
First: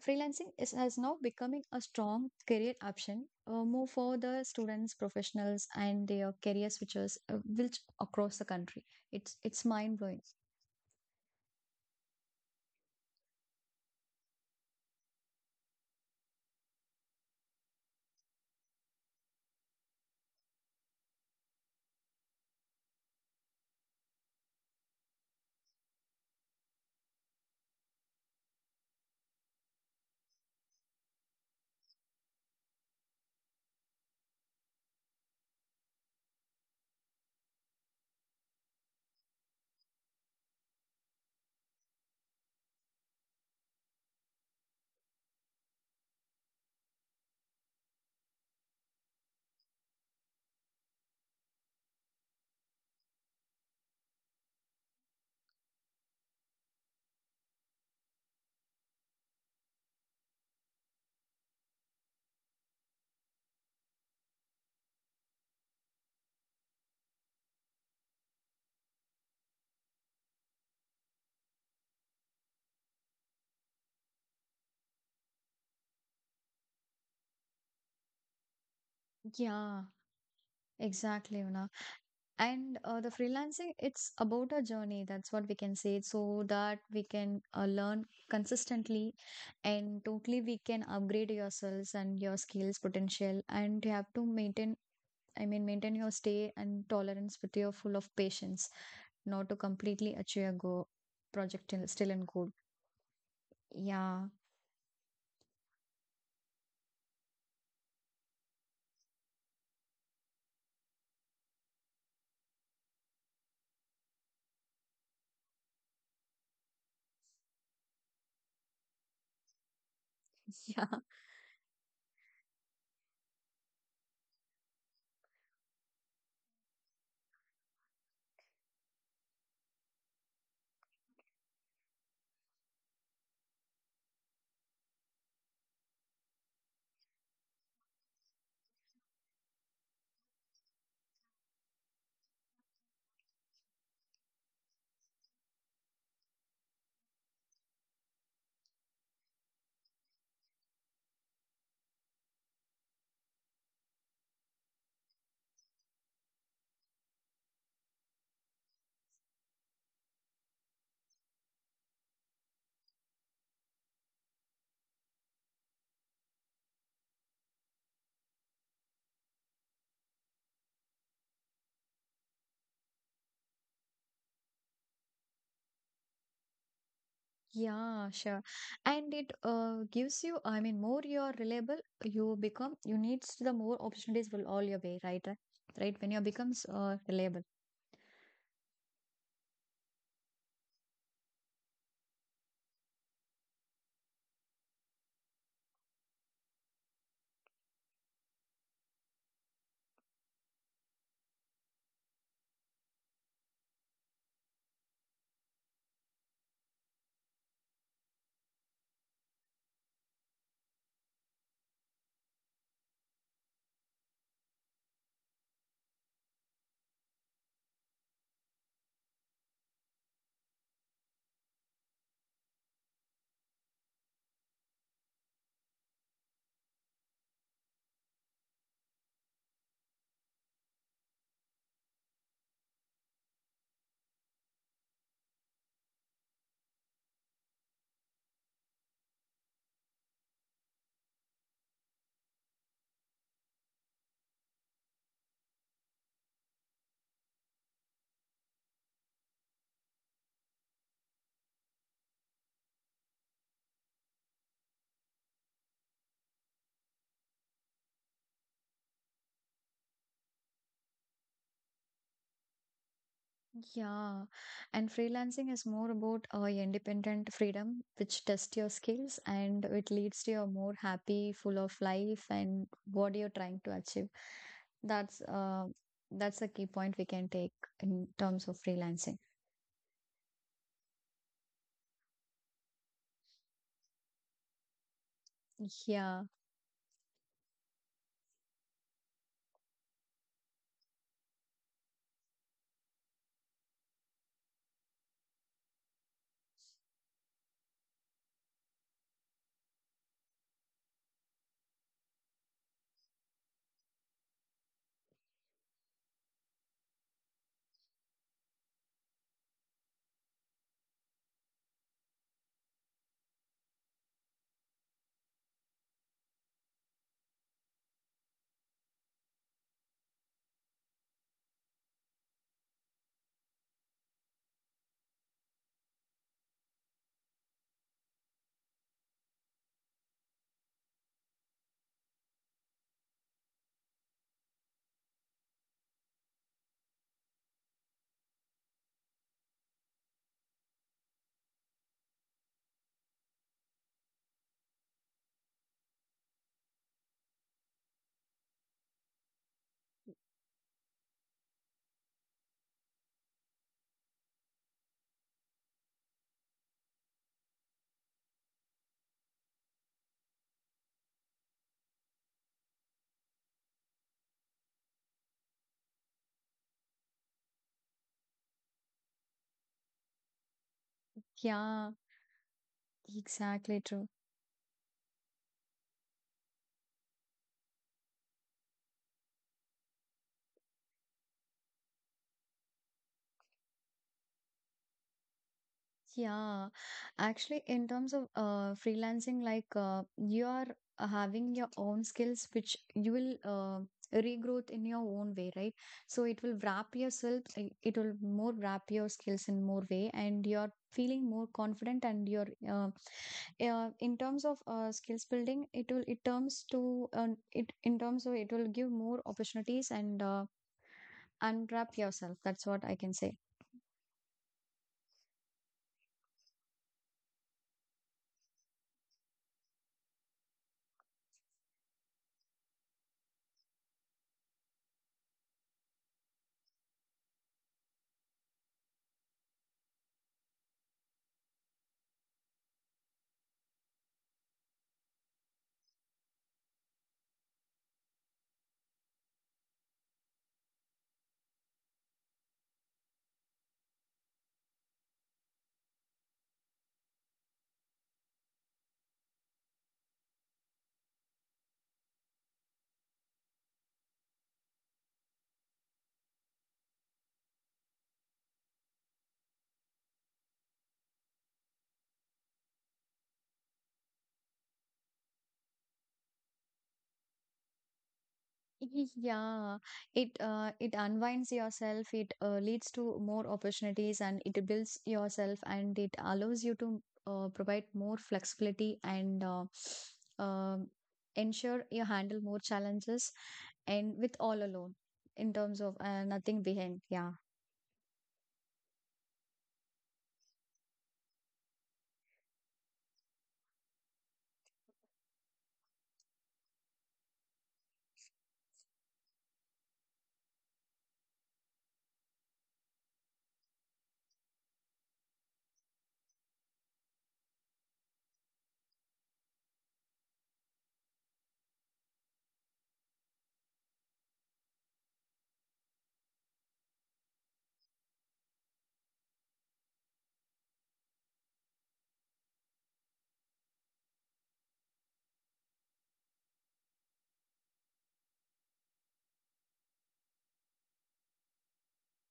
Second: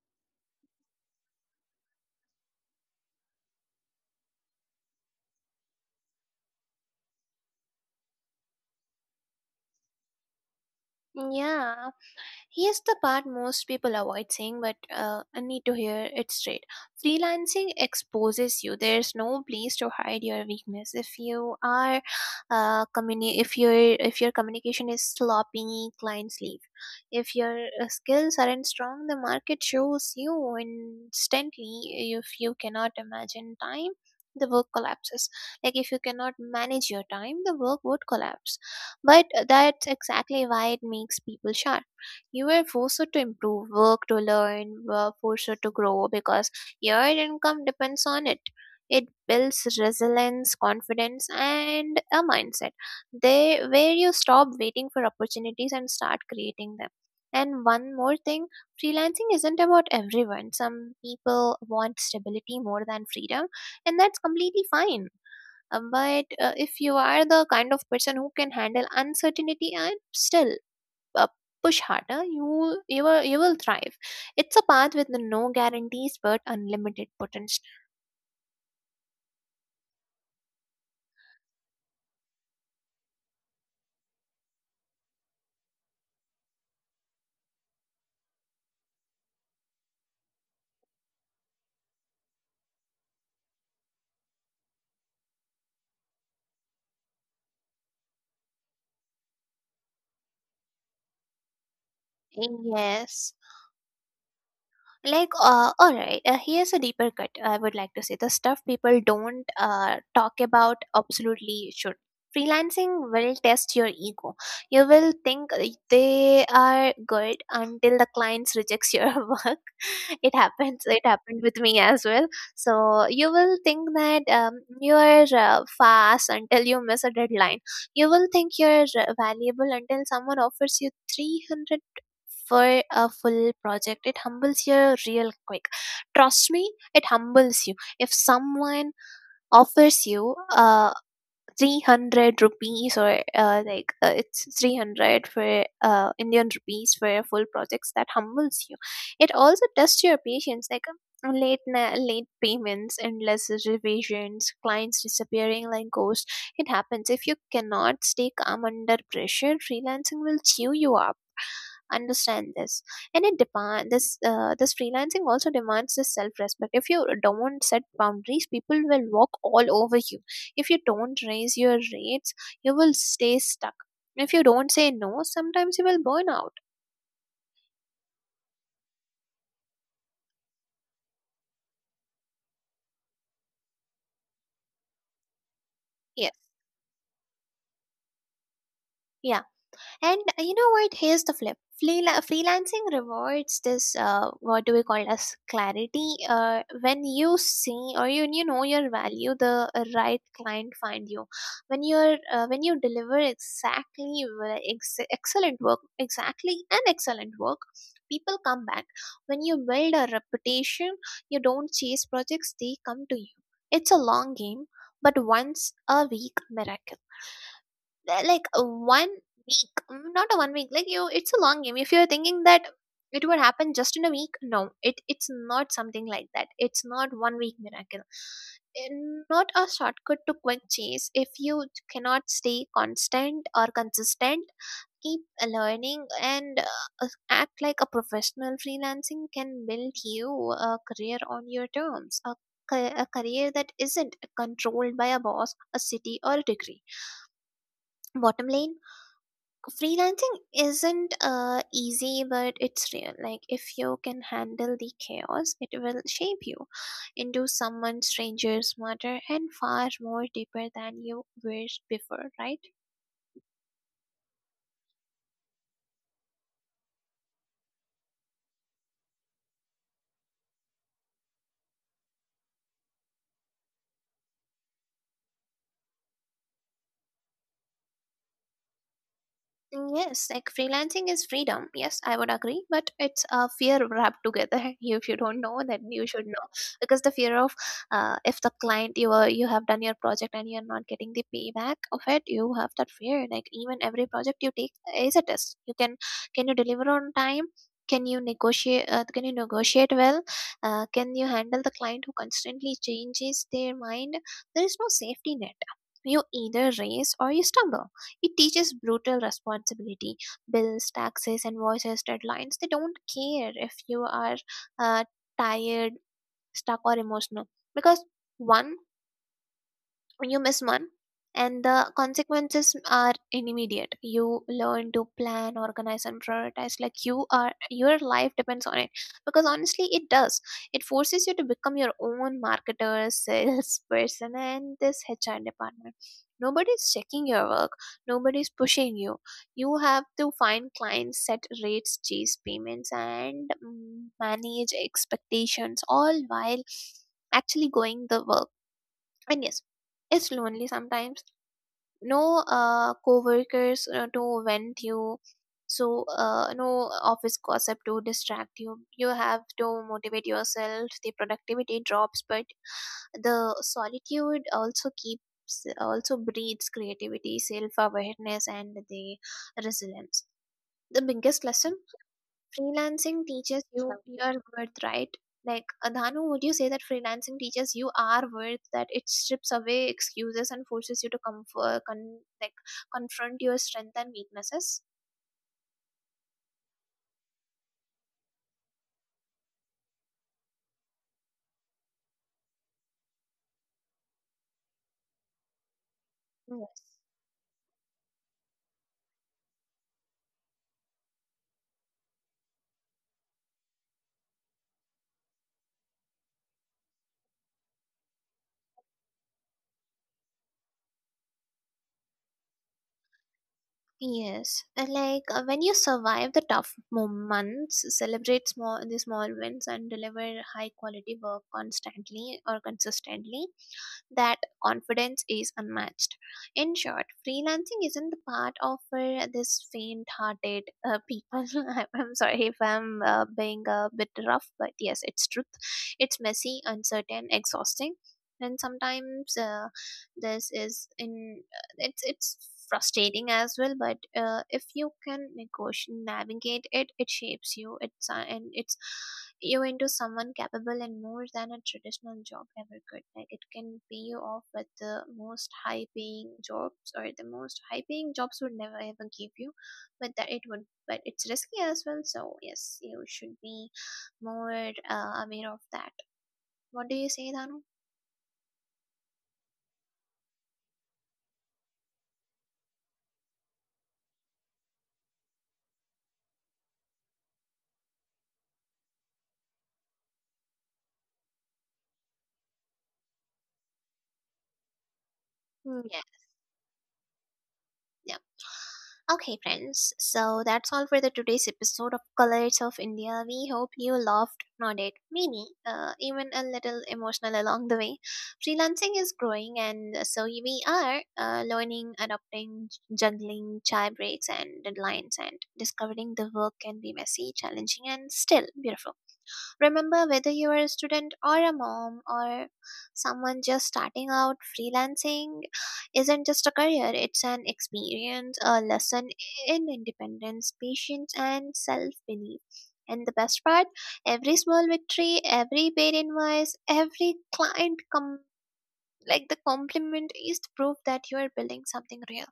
S1: freelancing is has now becoming a strong career option more for the students, professionals, and their career switchers, which across the country. It's mind blowing.
S2: Yeah. Here's the part most people avoid saying, but I need to hear it straight. Freelancing exposes you. There's no place to hide your weakness. If you are, if your communication is sloppy, clients leave. If your skills aren't strong, the market shows you instantly. If you cannot imagine time, the work collapses. Like if you cannot manage your time, the work would collapse. But that's exactly why it makes people shy. You were forced to improve, work to learn, were forced to grow, because your income depends on it. It builds resilience, confidence, and a mindset. They where you stop waiting for opportunities and start creating them. And one more thing, freelancing isn't about everyone. Some people want stability more than freedom, and that's completely fine. But if you are the kind of person who can handle uncertainty, and still uh, push harder, you will thrive. It's a path with no guarantees but unlimited potential.
S1: Yeah. Exactly, you know. And the freelancing, it's about a journey. That's what we can say. So that we can learn consistently, and totally we can upgrade yourselves and your skills potential. And you have to maintain, I mean, maintain your stay and tolerance with your full of patience, not to completely achieve a go project still in goal.
S2: Yes.
S1: Yeah.
S2: All right, here's a deeper cut, I would like to say the stuff people don't talk about absolutely should. Freelancing will test your ego. You will think they are good until the clients rejects your work. It happens,
S1: Yeah.
S2: it happened with me as well. So you will think that you are fast until you miss a deadline. You will think you're valuable until someone offers you 300 for a full project. It humbles you real quick. Trust me, it humbles you. If someone offers you a 300 rupees, or it's 300 for indian rupees for full projects, that humbles you. It also tests your patience, like late payments, endless revisions, clients disappearing like ghosts. It happens. If you cannot stay calm under pressure, freelancing will chew you up. Understand this. And it depends, this this freelancing also demands self-respect. If you don't set boundaries, people will walk all over you. If you don't raise your rates, you will stay stuck. If you don't say no sometimes, you will burn out.
S1: Yeah, sure. And it gives you, I mean, more you are reliable, you become, you needs the more opportunities will all your way, right? Right When you
S2: Yes.
S1: becomes reliable.
S2: Yeah. And you know what? Here's the flip. Freelancing rewards this what do we call as clarity. Uh, when you see or you you know your value, the right client find you. When you're when you deliver excellent work, exactly an excellent work, people come back. When you build a reputation, you don't chase projects, they come to you. It's a long game. But once a week miracle, one week, not a one week, like you, it's a long game. If you're thinking that it would happen just in a week, no, it's not something like that. It's not one week miracle. Eh, Not a shortcut to quick change. If you cannot stay constant or consistent, keep learning, and act like a professional, freelancing can build you a career on your terms, a career that isn't controlled by a boss, a city, or a degree. Bottom line, freelancing isn't easy, but it's real. Like if you can handle the chaos, it will shape you into someone stranger, smarter, and far more deeper than you were before, right?
S1: Yeah. And freelancing is more about independent freedom, which tests your skills, and it leads to a more happy, full of life and what you're trying to achieve. That's uh, that's a key point we can take in terms of freelancing.
S2: Yes, like freelancing is freedom. Yes, I would agree, but it's a fear wrapped together. If you don't know, then you
S1: Yeah.
S2: should know, because the fear of, if the client, you are you have done your project and you're not getting the payback of it, you have that fear. Like even every project you take is a test. You Can you deliver on time? Can you negotiate? Can you negotiate well? Can you handle the client who constantly changes their mind? There is no safety net. You either race or you stumble. It teaches brutal responsibility, bills, taxes, and invoices, deadlines. They don't care if you are uh, tired, stuck, or emotional, because one you miss one and the consequences are immediate. You learn to plan, organize, and prioritize like you are, your life depends on it, because honestly it does. It forces you to become your own marketer, salesperson, and this HR department. Nobody's checking your work, nobody's pushing you. You have to find clients, set rates, chase payments, and manage expectations, all while actually going the work. And yes, it's lonely sometimes. No co-workers to vent you. So no office gossip to distract you. You have to motivate yourself. The productivity drops, but the solitude also breeds creativity, self-awareness, and the resilience. The biggest lesson
S1: Yeah.
S2: freelancing teaches
S1: Exactly
S2: you
S1: true.
S2: your worth, right? Like, Dhanu, would you say that freelancing teaches you our worth, that it strips away excuses and forces you to comfort, confront your strength and weaknesses?
S1: Yeah, actually, in terms of freelancing, like you are having your own skills, which you will regrowth in your own way, right? So it will
S2: Yes.
S1: wrap yourself, it will more wrap your skills in more way, and you're feeling more confident. And you're in terms of skills building, it will it terms to it in terms of it will give more opportunities and unwrap yourself. That's what I can say.
S2: Yes, and like when you survive the tough months, celebrate small the small wins, and deliver high quality work constantly or consistently, that confidence is unmatched. In short, freelancing isn't the part of this faint-hearted people. I'm sorry if I'm being a bit rough, but yes, it's truth. It's messy, uncertain, exhausting, and sometimes this is in it's frustrating as well, but if you can negotiate navigate it, it shapes you, it's and it's you into someone capable and more than a traditional job ever could. Like it can pay you off with the most high paying jobs, or the most high paying jobs would never ever give you, but that it would. But it's risky as well. So yes, you should be more aware of that. What do you say, Danu?
S1: Yeah, it it unwinds yourself, it leads to more opportunities, and it builds yourself, and it allows you to provide more flexibility, and um ensure you handle more challenges, and with all alone in
S2: Hmm,
S1: terms of
S2: yeah,
S1: nothing behind. Yeah,
S2: yeah. Okay, friends, so that's all for the today's episode of Colors of India. We hope you loved, nodded, maybe even a little emotional along the way. Freelancing is growing, and so we are learning, adopting, juggling chai breaks and deadlines, and discovering the work can be messy, challenging, and still beautiful. Remember, whether you are a student or a mom or someone just starting out, freelancing isn't just a career, it's an experience, a lesson in independence, patience, and self belief. And the best part, every small victory, every paid invoice, every client com- like the compliment is the proof that you are building something real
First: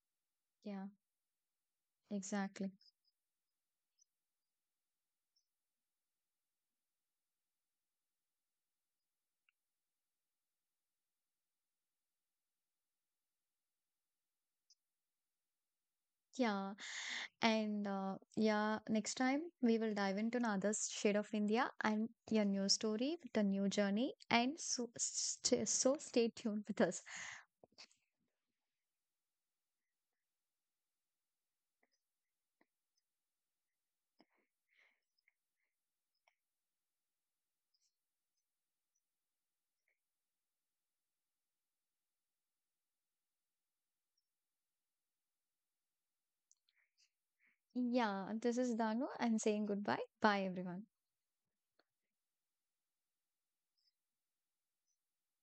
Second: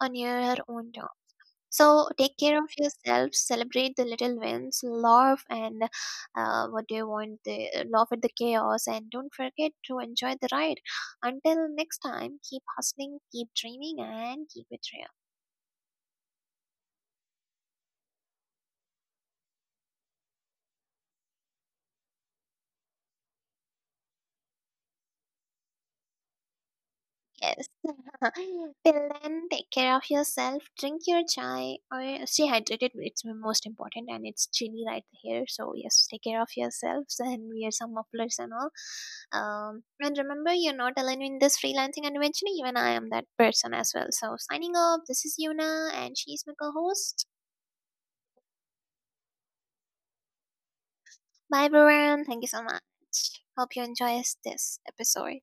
S2: on your
S1: yeah,
S2: own terms. So take care of
S1: exactly.
S2: yourself, celebrate the little wins, laugh and what do you want? The laugh at the chaos, and don't forget to enjoy the ride. Until next time, keep hustling, keep dreaming, and keep it real.
S1: Yeah, and yeah, next time we will dive into another shade of India and a new story with a new journey. And so, so stay tuned with us.
S2: Yes. Till then, take care of yourself, drink your chai, or stay hydrated. It's most important, and it's chilly right here. So, yes, take care of yourselves and wear some mufflers and all. And remember, you're not alone in this freelancing adventure, even I am that person as well. So, signing off, this is Yuna, and she's my co host.
S1: Yeah, this is Danu and saying goodbye. Bye, everyone.
S2: Bye, everyone. Thank you so much. Hope you enjoy this episode.